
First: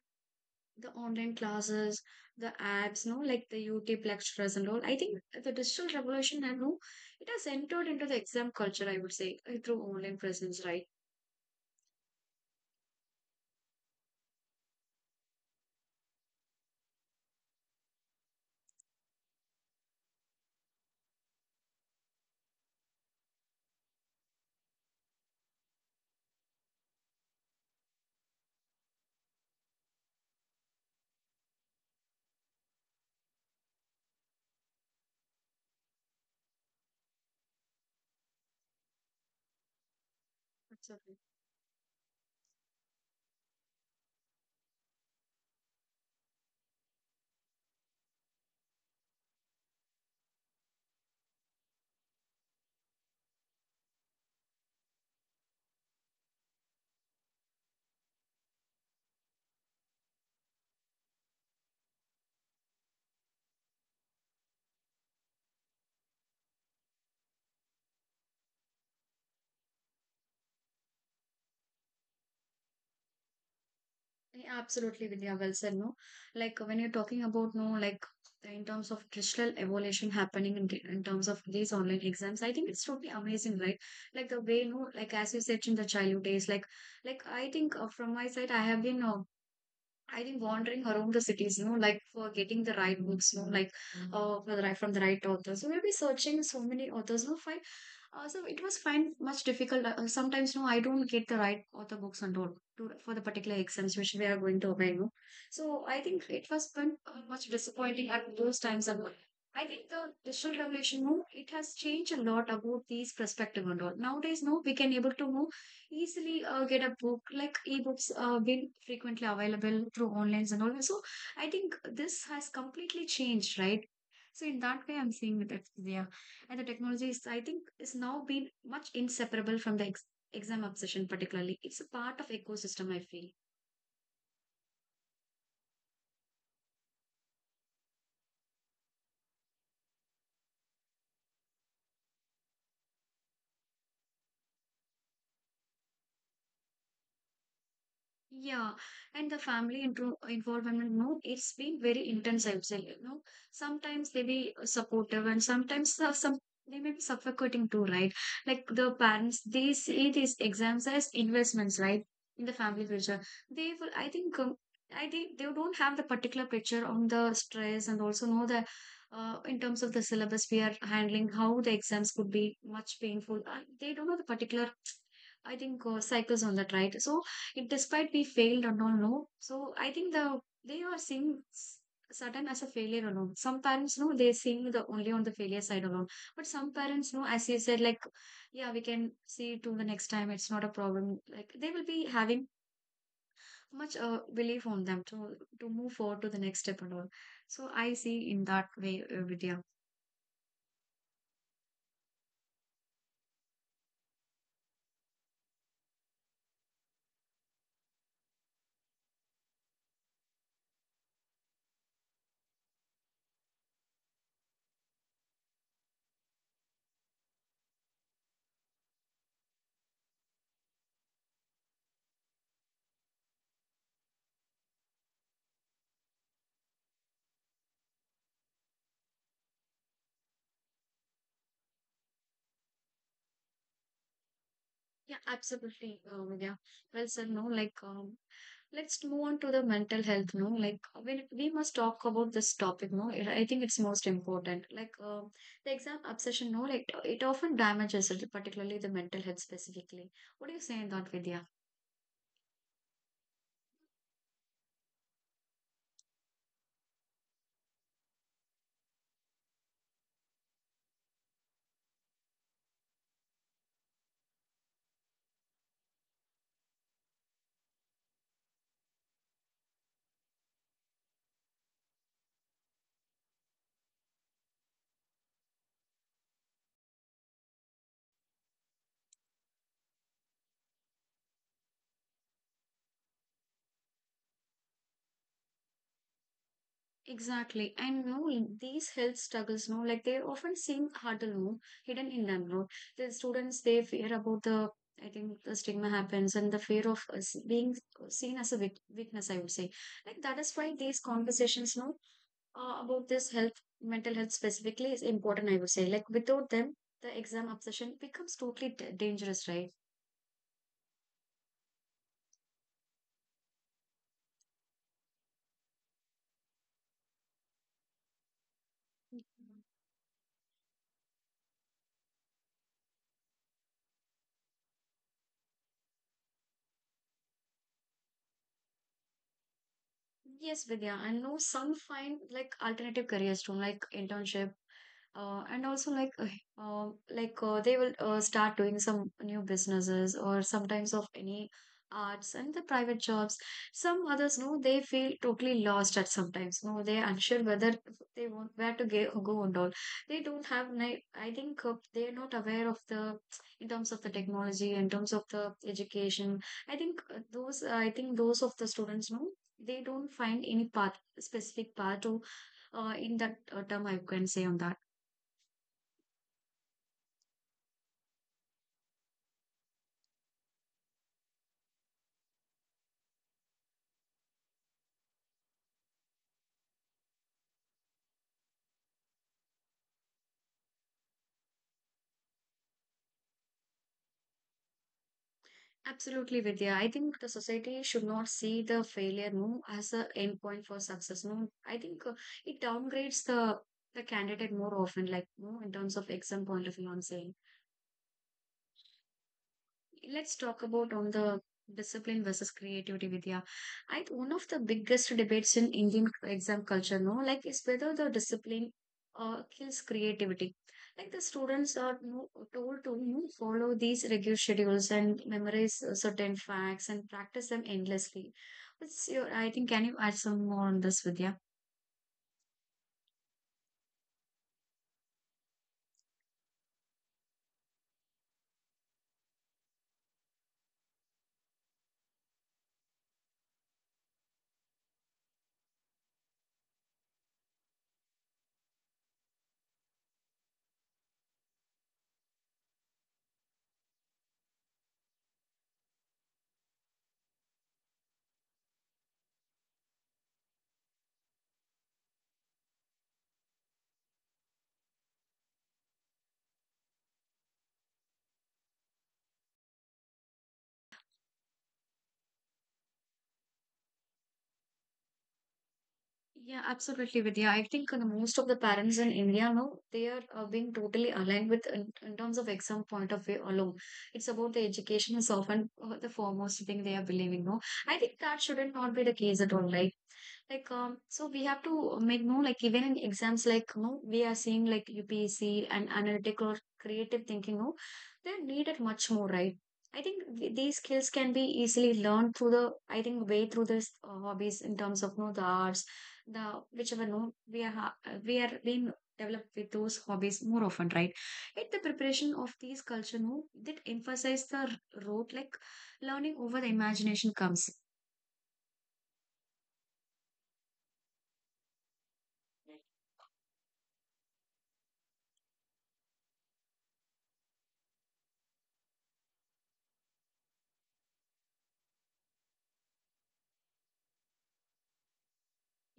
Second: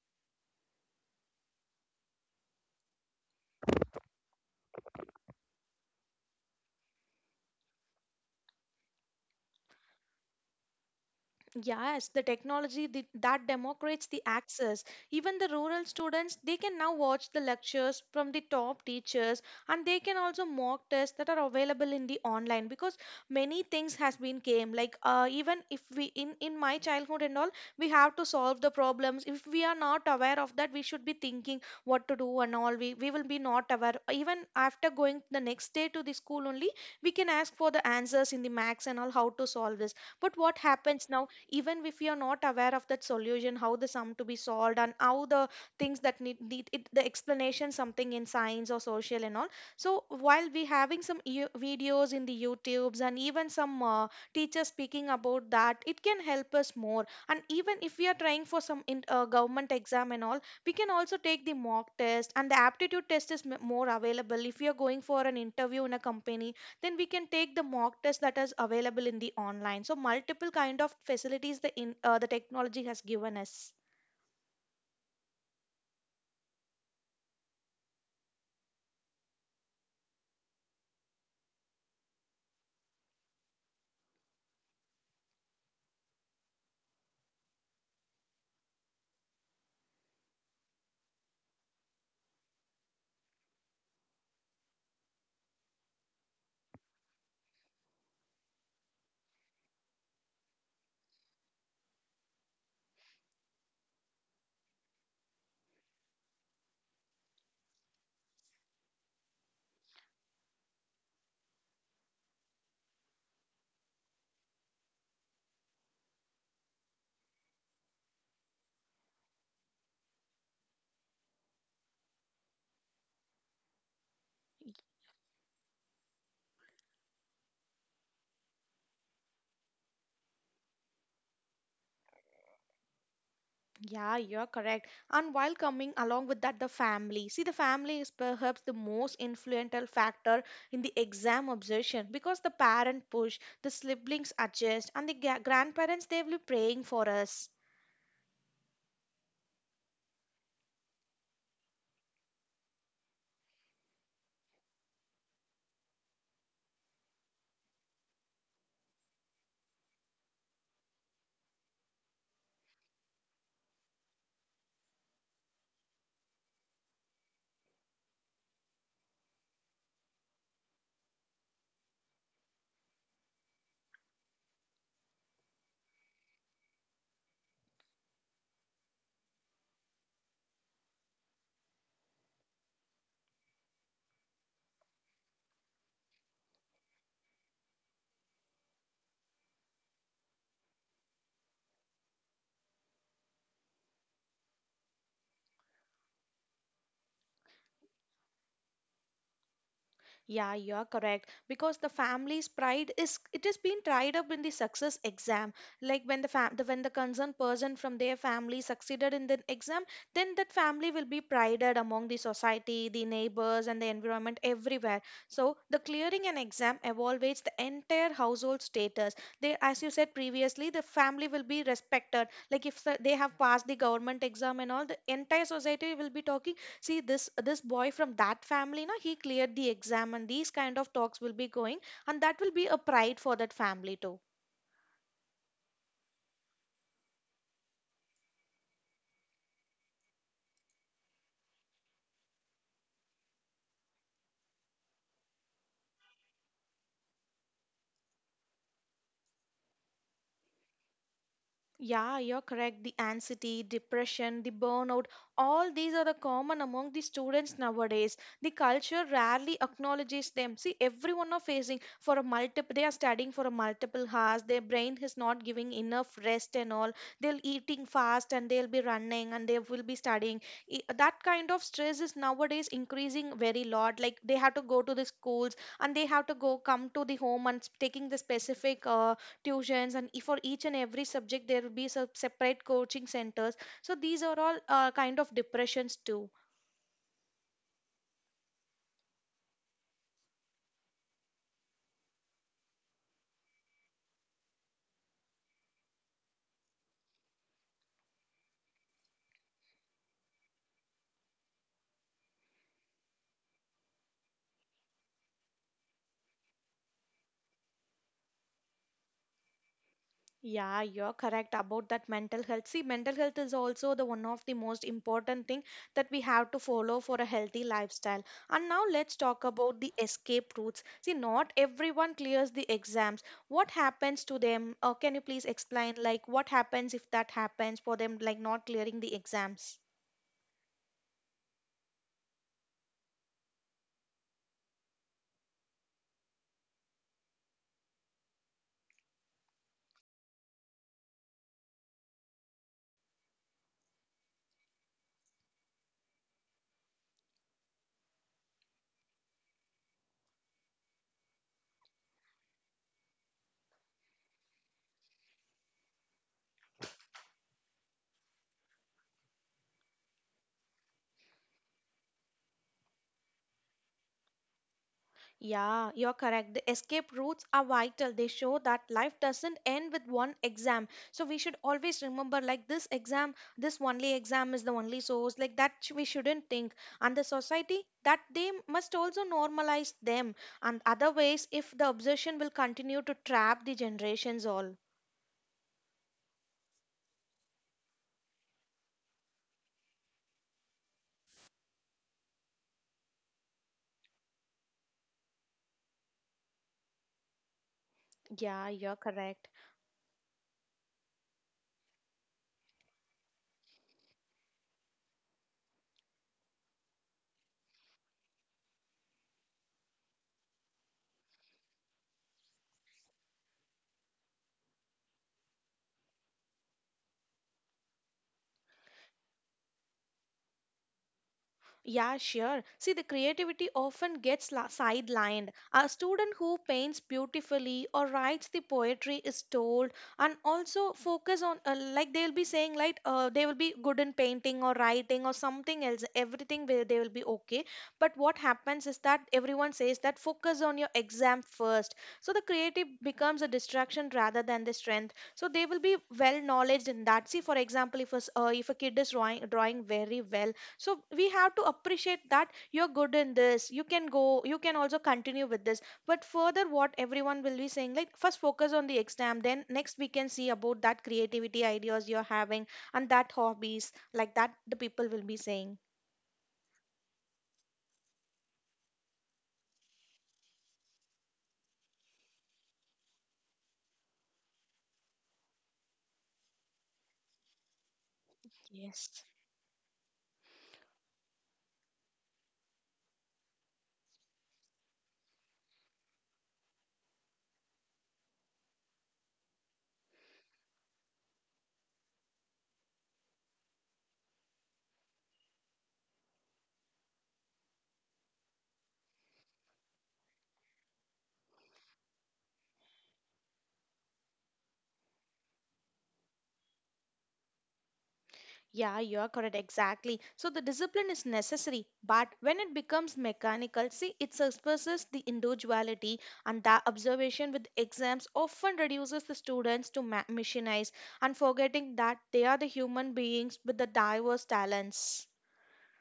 Speaker 1: the online classes, the apps, no? Like the YouTube lectures and all. I think the digital revolution, and no, it has entered into the exam culture, I would say, through online presence, right?
Speaker 2: Yes, the technology that democrates the access. Even the rural students, they can now watch the lectures from the top teachers and they can also mock tests that are available in the online, because many things has been came like even if we in my childhood and all we have to solve the problems. If we are not aware of that, we should be thinking what to do and all. We will be not aware. Even after going the next day to the school, only we can ask for the answers in the max and all, how to solve this. But what happens now, even if we are not aware of that solution, how the sum to be solved and how the things that need it, the explanation something in science or social and all. So while we having some videos in the YouTubes and even some teachers speaking about that, it can help us more. And even if we are trying for some government exam and all, we can also take the mock test. And the aptitude test is more available. If you are going for an interview in a company, then we can take the mock test that is available in the online. So multiple kind of facilities the in the technology has given us.
Speaker 1: Yeah, absolutely, Vidya. Well said. No, like when you're talking about, no, like in terms of digital evolution happening in terms of these online exams, I think it's totally amazing, right? Like the way, no, like as you said in the childhood days, like I think from my side, I have been I think wandering around the cities, you know, like for getting the right books, you know, like for the right, from the right authors. So we'll be searching so many authors. We'll find so it was find much difficult. Sometimes, you know, I don't get the right author books on board to, for the particular exams which we are going to apply. You know? So I think it was been, much disappointing at those times. And I think the digital revolution, you know, it has changed a lot about these perspective and all. Nowadays, no, we can able to know easily, get a book like ebooks, been frequently available through onlines and all that. So I think this has completely changed, right? So in that way, I'm seeing that, yeah. And the technology is, I think is now been much inseparable from the exam obsession particularly. It's a part of ecosystem, I feel.
Speaker 2: Yeah, you're correct. And while coming along with that, the family. See, the family is perhaps the most influential factor in the exam obsession because the parent push, the siblings adjust, and the grandparents they will be praying for us.
Speaker 1: Yeah, and the family intro involvement, no, it's been very intense, I would say. You know, sometimes they be supportive, and sometimes some they may be suffocating too, right? Like the parents, they see these exams as investments, right? In the family culture, they will. I think they don't have the particular picture on the stress, and also know that, in terms of the syllabus we are handling, how the exams could be much painful. They don't know the particular, I think, cycles on that, right? So if despite we failed or don't know, so I think the they are seeing certain as a failure alone. Some parents know, they're seeing the only on the failure side alone. But some parents know, as you said, like yeah, we can see to the next time. It's not a problem. Like they will be having much belief on them to move forward to the next step and all. So I see in that way, Vidya.
Speaker 2: Yeah, you are correct. Because the family's pride is it is being tied up in the success exam. Like when when the concerned person from their family succeeded in the exam, then that family will be prided among the society, the neighbors, and the environment everywhere. So the clearing an exam evaluates the entire household status. They, as you said previously, the family will be respected. Like if they have passed the government exam and all, the entire society will be talking. See, this boy from that family na? He cleared the exam, and these kind of talks will be going, and that will be a pride for that family too.
Speaker 1: Yeah, absolutely, Vidya. Well said, no, like, let's move on to the mental health, no, like, we must talk about this topic, no, it, I think it's most important. Like, the exam obsession, no, like, it often damages it, particularly the mental health specifically. What do you say in that, Vidya?
Speaker 2: Yeah, you're correct. The anxiety, depression, the burnout, all these are the common among the students nowadays. The culture rarely acknowledges them. See, everyone are facing for a multiple, they are studying for a multiple hours. Their brain is not giving enough rest and all. They'll eating fast and they'll be running and they will be studying. That kind of stress is nowadays increasing very lot. Like they have to go to the schools and they have to go come to the home and taking the specific tuitions, and for each and every subject there will be separate coaching centers. So these are all kind of depressions too.
Speaker 1: Exactly. And no, these health struggles, no, like they often seem harder, no, hidden in them, no. The students, they fear about the, I think the stigma happens and the fear of us being seen as a weakness, I would say. Like that is why these conversations, no, about this health, mental health specifically is important, I would say. Like without them, the exam obsession becomes totally dangerous, right?
Speaker 2: Yeah, you're correct about that mental health. See, mental health is also the one of the most important thing that we have to follow for a healthy lifestyle. And now let's talk about the escape routes. See, not everyone clears the exams. What happens to them? Can you please explain like what happens if that happens for them, like not clearing the exams?
Speaker 1: Yes, Vidya. I know some find like alternative careers too, like internship and also uh, like they will start doing some new businesses or sometimes of any arts and the private jobs. Some others, no, they feel totally lost at sometimes, no, they are unsure whether they want where to go and all. They don't have I think they are not aware of the, in terms of the technology, in terms of the education. I think those of the students, no, they don't find any path, specific path to, in that term I can say on that.
Speaker 2: Yeah, you're correct. The escape routes are vital. They show that life doesn't end with one exam. So we should always remember like this exam, this only exam is the only source. Like we shouldn't think. And the society that they must also normalize them. And otherwise, if the obsession will continue to trap the generations all.
Speaker 1: Absolutely, Vidya. I think the society should not see the failure move as an end point for success. No, I think it downgrades the candidate more often, like no, in terms of exam point of view, I'm saying.
Speaker 2: Yeah, you're correct.
Speaker 1: Let's talk about on the discipline versus creativity, Vidya. I one of the biggest debates in Indian exam culture, no, like is whether the discipline kills creativity. Like the students are, no, told to, no, follow these regular schedules and memorize certain facts and practice them endlessly. What's your, I think, can you add some more on this, Vidya?
Speaker 2: Yeah, sure. See, the creativity often gets sidelined. A student who paints beautifully or writes the poetry is told, and also focus on like they will be saying like they will be good in painting or writing or something else. Everything will, they will be okay. But what happens is that everyone says that focus on your exam first. So the creative becomes a distraction rather than the strength. So they will be well knowledge in that. See, for example, if a kid is drawing very well, so we have to appreciate that you're good in this, you can go, you can also continue with this, but further what everyone will be saying like first focus on the exam, then next we can see about that creativity ideas you're having and that hobbies like that the people will be saying.
Speaker 1: Yeah, absolutely, Vidya. I think most of the parents in India now, they are being totally aligned with in terms of exam point of view alone. It's about the education is often the foremost thing they are believing. No, I think that shouldn't not be the
Speaker 2: Yes.
Speaker 1: case at all. Like, so we have to make, no, like even in exams like, no, we are seeing like UPSC, and analytic or creative thinking. No, they're needed much more, right? I think these skills can be easily learned through the, I think, way through this hobbies, in terms of, no, the arts, the whichever, no, we are we are being developed with those hobbies more often, right? Yet the preparation of these culture, no, that emphasize the road like learning over the imagination comes.
Speaker 2: Yeah, you are correct. Exactly. So the discipline is necessary, but when it becomes mechanical, see, it suppresses the individuality, and that observation with exams often reduces the students to machinize and forgetting that they are the human beings with the diverse talents.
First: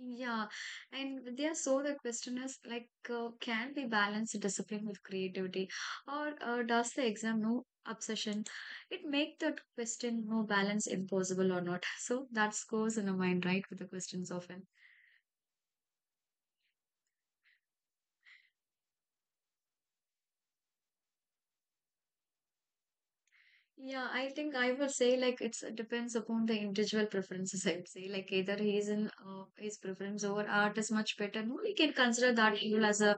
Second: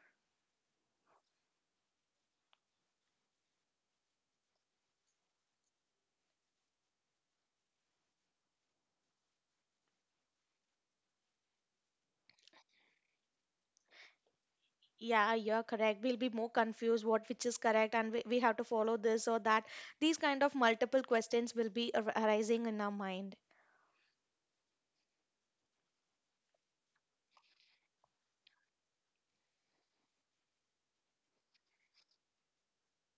Speaker 1: Yeah, and they are so the question is like, can we balance discipline with creativity, or does the exam, no, obsession, it make that question, no, balance impossible or not? So that goes in the mind, right, with the questions often.
Speaker 2: Yeah, you're correct. We'll be more confused what which is correct, and we have to follow this or that. These kind of multiple questions will be arising in our mind.
Speaker 1: Yeah, I think I would say like it's, it depends upon the individual preferences. I would say like either he's in his preference over art is much better. No, we can consider that role as a,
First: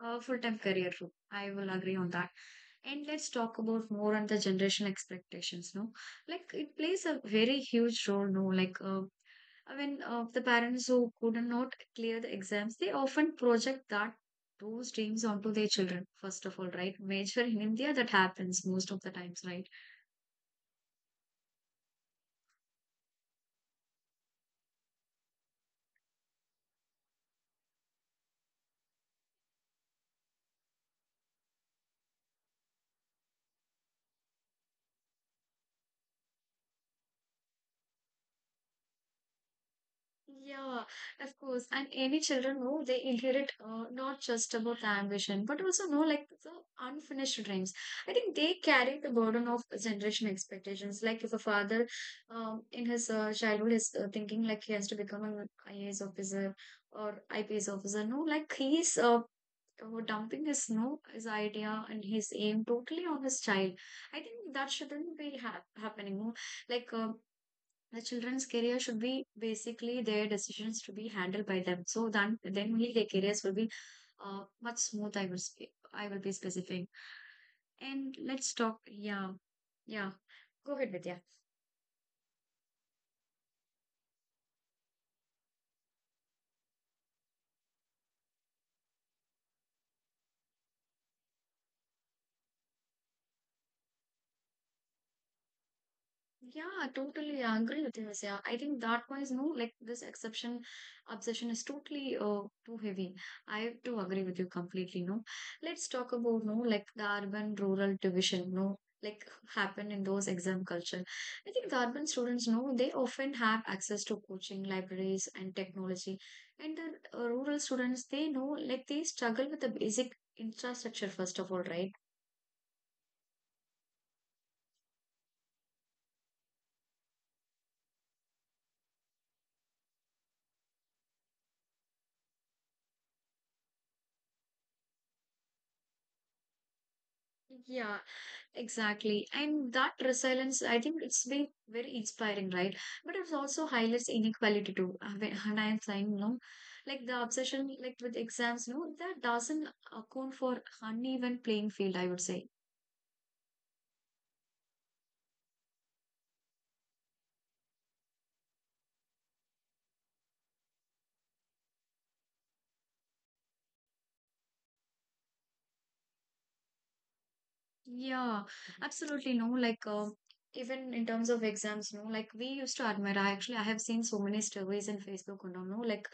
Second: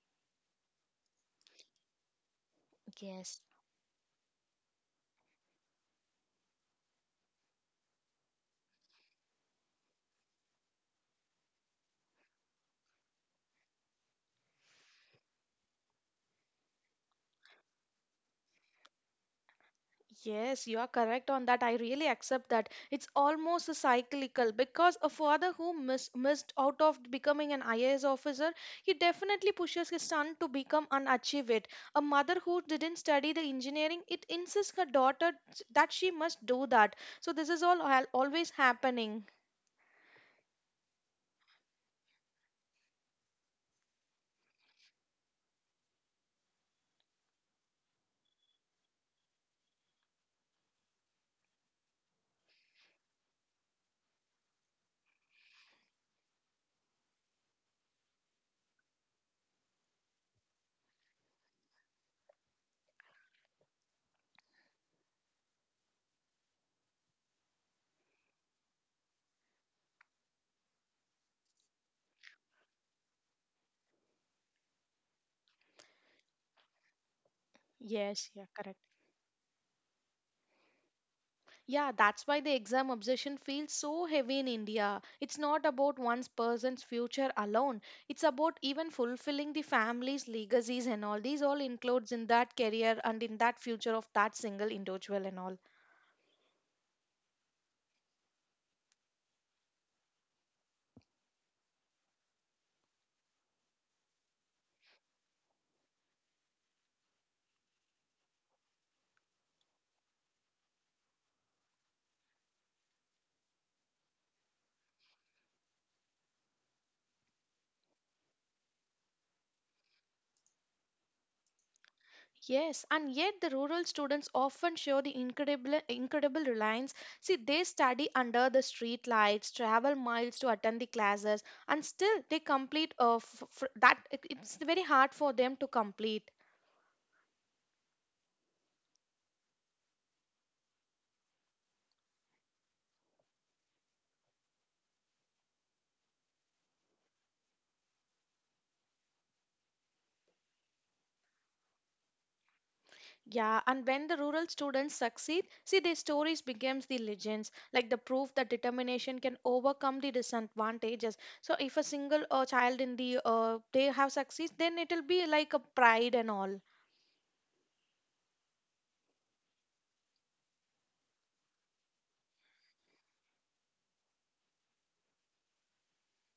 Speaker 1: full-time career role. I will agree on that. And let's
Speaker 2: Yes.
Speaker 1: talk about more on the generation expectations. No, like it plays a very huge role. No, like I mean, the parents who could not clear the exams, they often project that those dreams onto their children. First of all, right? Major in India, that happens most of the times, right?
Speaker 2: Yes, you are correct on that. I really accept that. It's almost a cyclical because a father who missed out of becoming an IAS officer, he definitely pushes his son to become and achieve it. A mother who didn't study the engineering, it insists her daughter that she must do that. So this is all always happening.
Speaker 1: Yeah, of course. And any children know, they inherit not just about the ambition, but also know like the unfinished dreams. I think they carry the burden of generation expectations. Like if a father, in his childhood is thinking like he has to become an IAS officer or IPS officer. No, like he's dumping his, no, his idea and his aim totally on his child. I think that shouldn't be happening. No? Like the children's career should be basically their decisions to be handled by them. So then only their careers will be much smooth. I will be specific. And
Speaker 2: Yes, yeah,
Speaker 1: let's talk.
Speaker 2: correct.
Speaker 1: Yeah, yeah. Go ahead, Vidya.
Speaker 2: Yeah, that's why the exam obsession feels so heavy in India. It's not about one person's future alone. It's about even fulfilling the family's legacies and all. These all includes in that career and in that future of that single individual and all.
Speaker 1: Yeah, totally. I totally agree with you, Asya. I think that was, no, like this exception obsession is totally too heavy. I have to agree with you completely. No, let's talk about, no, like the urban rural division. No, like happen in those exam culture. I think the urban students know, they often have access to coaching, libraries, and technology, and the rural students, they know like they struggle with the basic infrastructure first of all, right?
Speaker 2: Yes, and yet the rural students often show the incredible reliance. See, they study under the street lights, travel miles to attend the classes, and still they complete that it's very hard for them to complete.
Speaker 1: Yeah, exactly. And that resilience, I think it's been very inspiring, right? But it also highlights inequality too. And I'm saying, no, like the obsession, like with exams, no, that doesn't account for uneven playing field, I would say.
Speaker 2: Yeah, and when the rural students succeed, see their stories becomes the legends, like the proof that determination can overcome the disadvantages. So if a single child in the they have succeeds, then it'll be like a pride and all.
Speaker 1: Yeah, absolutely. No, like even in terms of exams, no, like we used to admire. I have seen so many surveys in Facebook, you know, no,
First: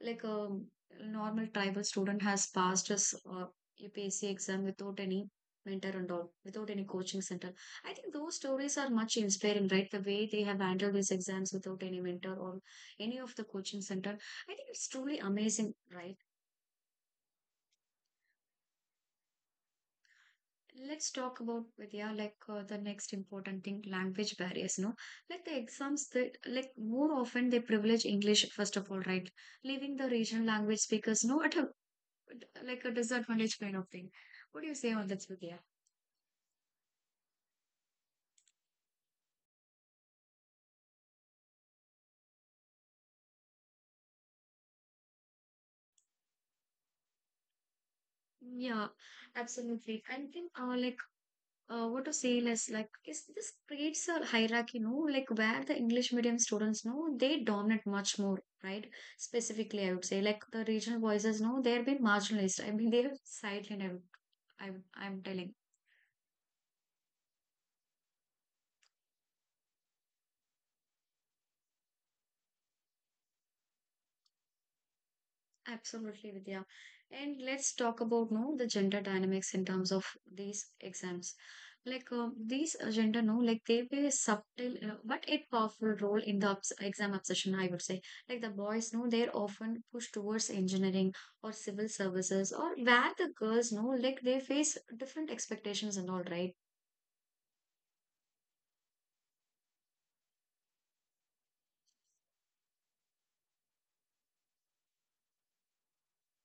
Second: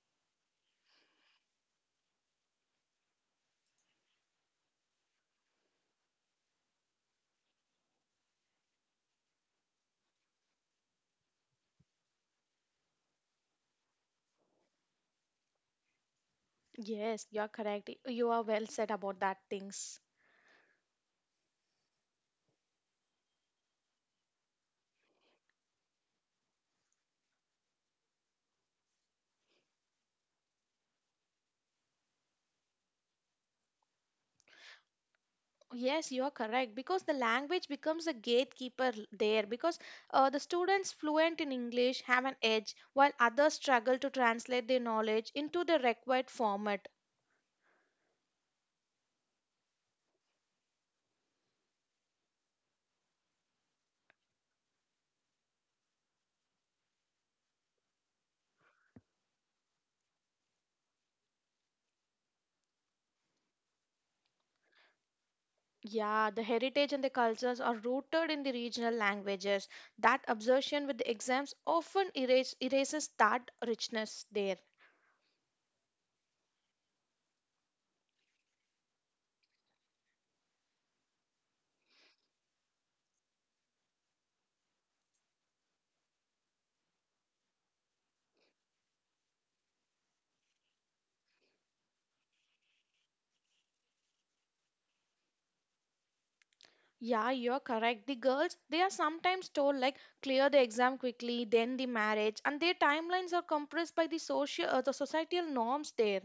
Speaker 1: like a normal tribal student has passed his UPSC exam without any mentor and all, without any coaching center. I think those stories are much inspiring, right? The way they have handled these exams without any mentor or any of the coaching center. I think it's truly amazing, right?
Speaker 2: Yes, you are correct. You are well said about that things.
Speaker 1: Let's talk about Vidya, like the next important thing, language barriers, no? Like the exams that, like more often they privilege English first of all, right? Leaving the regional language speakers, no, at a like a disadvantage kind of thing. What do you say on that, Vidya?
Speaker 2: Yes, you are correct because the language becomes a gatekeeper there because the students fluent in English have an edge while others struggle to translate their knowledge into the required format.
Speaker 1: Yeah, absolutely. And then, like what to say less like is this creates a hierarchy, no, like where the English medium students know they dominate much more, right? Specifically, I would say, like the regional voices, no, they're been marginalized. I mean, they're silent. I'm telling.
Speaker 2: Yeah, the heritage and the cultures are rooted in the regional languages. That obsession with the exams often erases that richness there.
Speaker 1: Absolutely, Vidya. And let's talk about no the gender dynamics in terms of these exams. Like these gender, no, like they play a subtle but a powerful role in the exam obsession. I would say, like the boys, no, they're often pushed towards engineering or civil services, or where the girls, no, like they face different expectations and all, right?
Speaker 2: Yeah, you're correct. The girls, they are sometimes told like clear the exam quickly, then the marriage, and their timelines are compressed by the social the societal norms there.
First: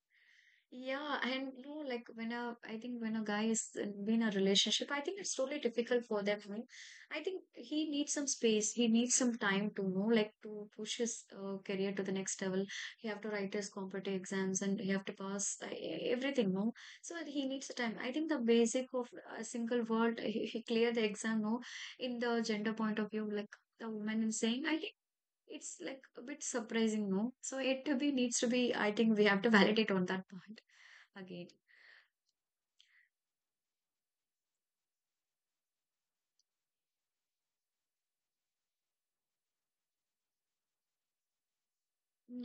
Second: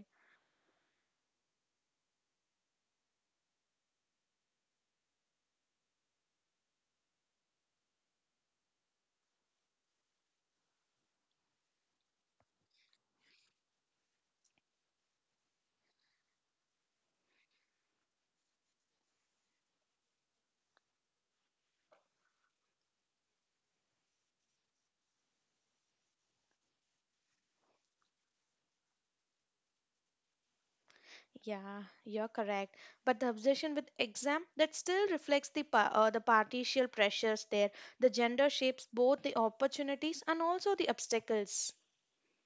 Speaker 1: Yeah, and you know, like when a, I think when a guy is been in a relationship, I think it's really difficult for them. You know. I think he needs some space. He needs some time to know, like to push his career to the next level. He have to write his competitive exams and he have to pass everything. No, so he needs the time. I think the basic of a single word, he clear the exam. No, in the gender point of view, like the woman is saying, I it's like a bit surprising, no? So it to be needs to be, I think we have to validate on that part again.
Speaker 2: Yeah, you're correct. But the obsession with exam that still reflects the the partial pressures there. The gender shapes both the opportunities and also the obstacles.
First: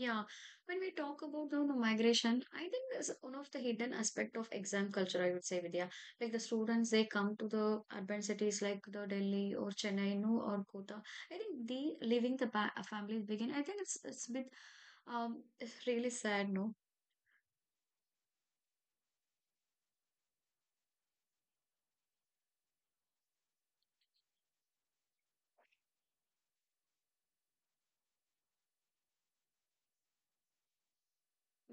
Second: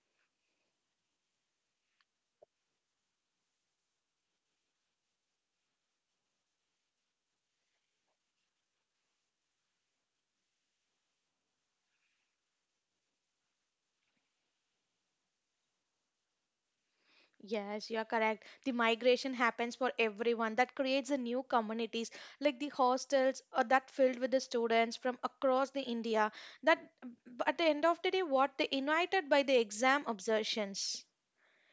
Speaker 1: Yeah, when we talk about the migration, I think that's one of the hidden aspect of exam culture, I would say, Vidya. Like the students, they come to the urban cities like the Delhi or Chennai, no, or Kota. I think they leaving the family begin. I think it's a bit it's really sad, no?
Speaker 2: Yes, you are correct. The migration happens for everyone. That creates the new communities like the hostels or that filled with the students from across the India. That at the end of the day, what they invited by the exam obsessions.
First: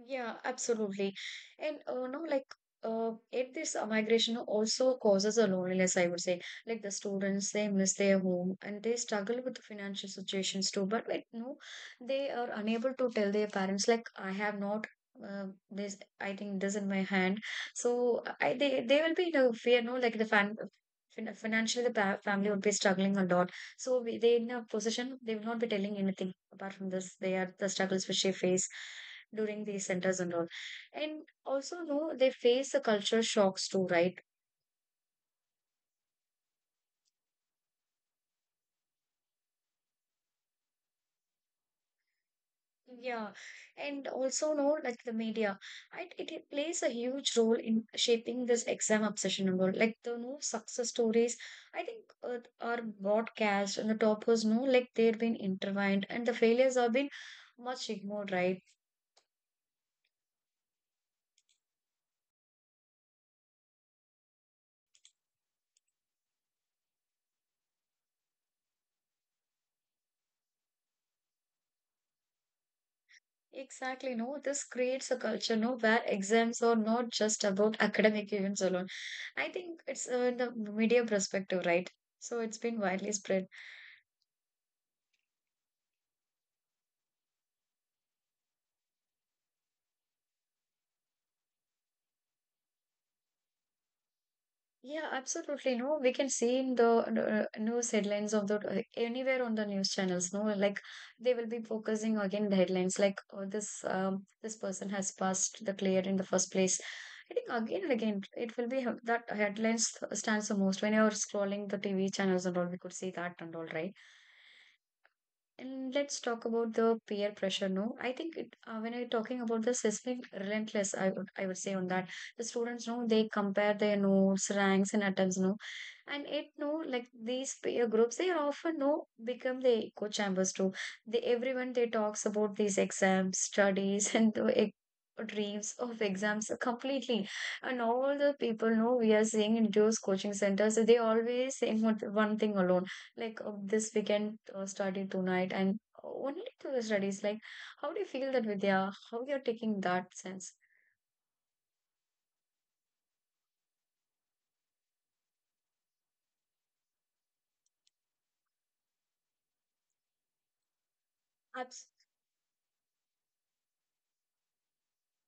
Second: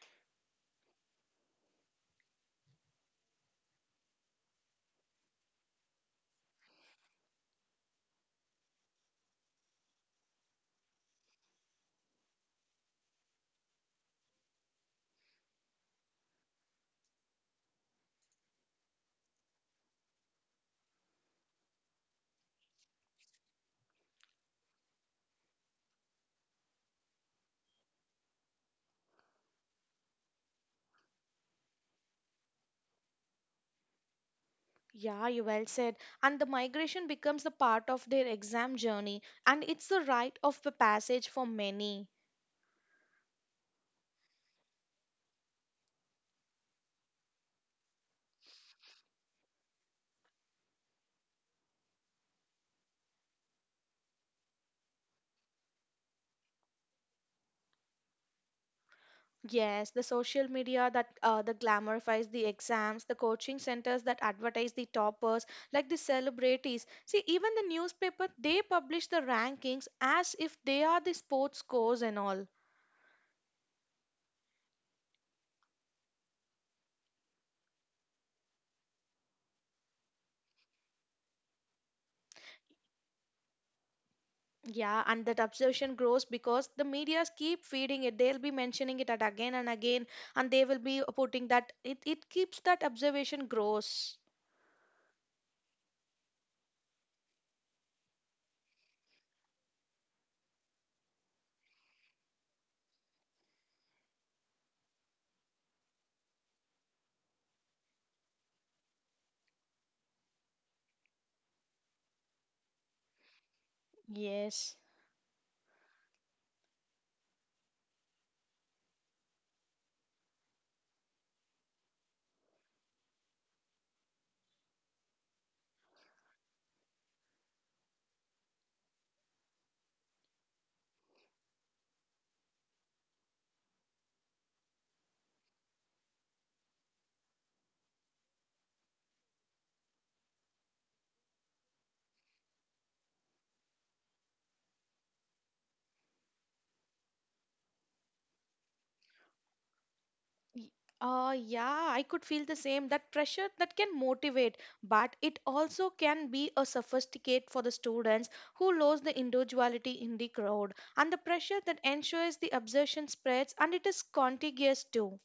Speaker 1: Yeah, absolutely. And no, like it this migration also causes a loneliness, I would say. Like the students, they miss their home and they struggle with the financial situations too. But like no, they are unable to tell their parents like I have not uh, this I think this in my hand. So I they will be in a fear. No, like the financially, the pa family would be struggling a lot. So they in a position they will not be telling anything apart from this they are the struggles which they face during these centers and all. And also no they face the culture shocks too, right?
Speaker 2: Yeah, you well said. And the migration becomes the part of their exam journey, and it's the rite of the passage for many.
Speaker 1: Yeah, and also no like the media it plays a huge role in shaping this exam obsession and all like the no success stories. I think are broadcast and the toppers, no, like they've been intertwined and the failures have been much ignored, right?
Speaker 2: Yes, the social media that the glamorifies the exams, the coaching centers that advertise the toppers, like the celebrities. See, even the newspaper, they publish the rankings as if they are the sports scores and all.
Speaker 1: Exactly, no, this creates a culture, no, where exams are not just about academic events alone. I think it's in the media perspective, right? So it's been widely spread.
Speaker 2: Yeah, and that obsession grows because the medias keep feeding it. They'll be mentioning it at again and again, and they will be putting that. It keeps that observation grows.
Speaker 1: Yeah, absolutely. No, we can see in the news headlines of the anywhere on the news channels. No, like they will be focusing again the headlines like oh, this this person has passed the clear in the first place. I think again and again it will be that headlines stands the most when you're scrolling the TV channels and all. We could see that and all, right?
Speaker 2: Yes.
Speaker 1: And let's talk about the peer pressure. No, I think it, when I'm talking about the systemic relentless, I would say on that the students know they compare their notes, ranks, and attempts. No, and it no like these peer groups they often no become the echo chambers too. They everyone they talks about these exams, studies, and the dreams of exams completely. And all the people know we are seeing in those coaching centers. They always say one thing alone like this weekend starting tonight and only to the studies like how do you feel that, Vidya? How you're taking that sense?
Speaker 2: Y- yeah, I could feel the same. That pressure that can motivate, but it also can be a sophisticate for the students who lose the individuality in the crowd. And the pressure that
Speaker 1: Absolutely.
Speaker 2: ensures the absorption spreads and it is contagious too.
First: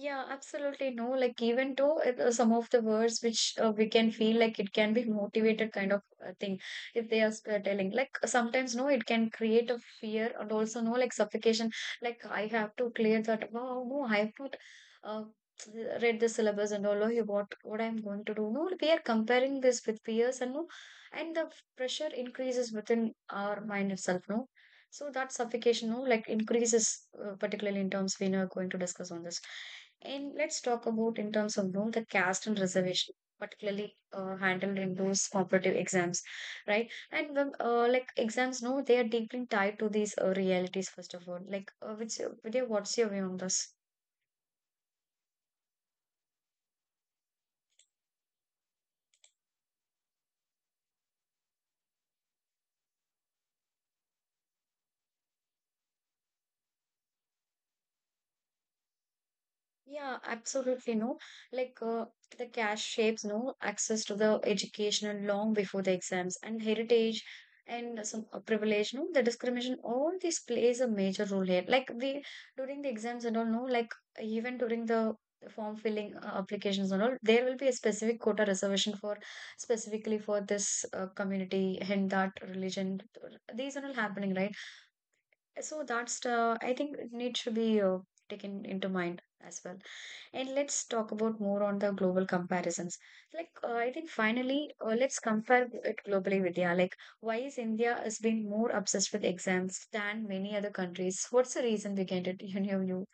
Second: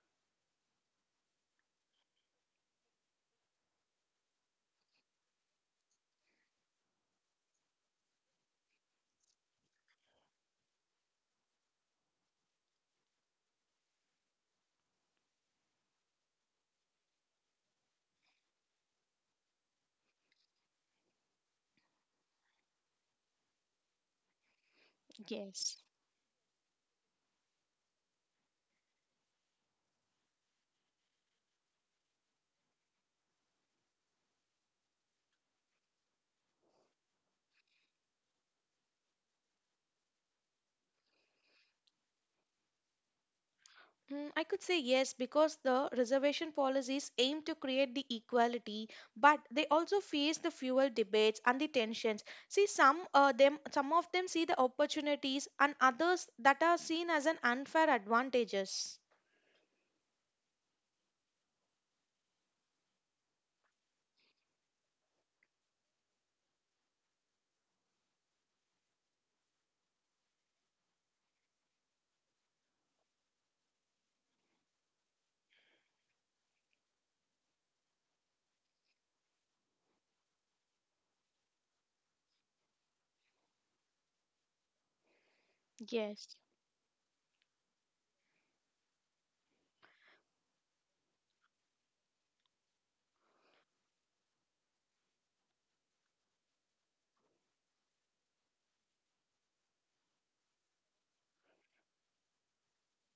Speaker 1: Yeah, absolutely, no. Like even though it, some of the words which we can feel like it can be motivated kind of thing. If they are telling like sometimes no it can create a fear and also no like suffocation like I have to clear that wow no I have not uh, read the syllabus and all oh, yeah, what I'm going to do no we are comparing this with peers and no and the pressure increases within our mind itself no so that
Speaker 2: Yes.
Speaker 1: suffocation, no, like increases, particularly in terms we are going to discuss on this. And let's talk about in terms of you know, the caste and reservation, particularly handled in those competitive exams, right? And the, like exams, no, they are deeply tied to these realities first of all. Like, Vidya, what's your view on this?
Speaker 2: Mm, I could say yes because the reservation policies aim to create the equality, but they also face the fuel debates and the tensions. See, some of them see the opportunities and others that are seen as an unfair advantages.
Speaker 1: Yeah, absolutely. No, like the cash shapes no access to the education long before the exams and heritage and some privilege. No, the discrimination, all this plays a major role here. Like we during the exams and all, no, like even during the form filling applications and all, there will be a specific quota reservation for specifically for this community and that religion. These are all happening, right? So that's
Speaker 2: Yes.
Speaker 1: I think it needs to be taken into mind as well. And let's talk about more on the global comparisons. Like, I think finally, let's compare it globally, Vidya. Like, why is India has been more obsessed with exams than many other countries? What's the reason behind it, in your view?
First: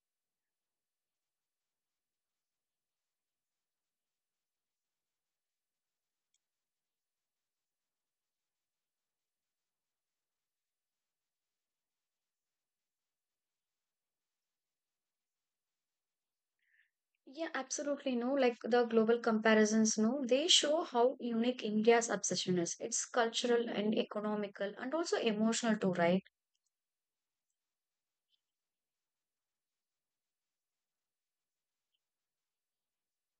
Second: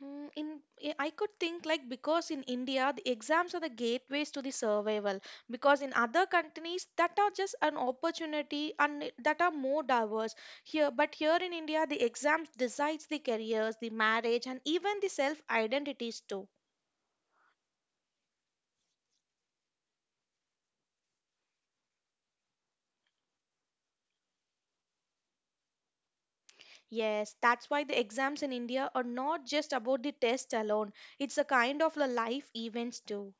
Speaker 2: Mm, In, I could think like because in India, the exams are the gateways to the survival. Because in other countries, that are just an opportunity and that are more diverse. Here, but here in India, the exams decides the careers, the marriage, and even the self identities too.
Speaker 1: Yeah, absolutely. No, like the global comparisons, no, they show how unique India's obsession is. It's cultural and economical and also emotional too, right?
Speaker 2: Yes, that's why the exams in India are not just about the test alone. It's a kind of a life events too.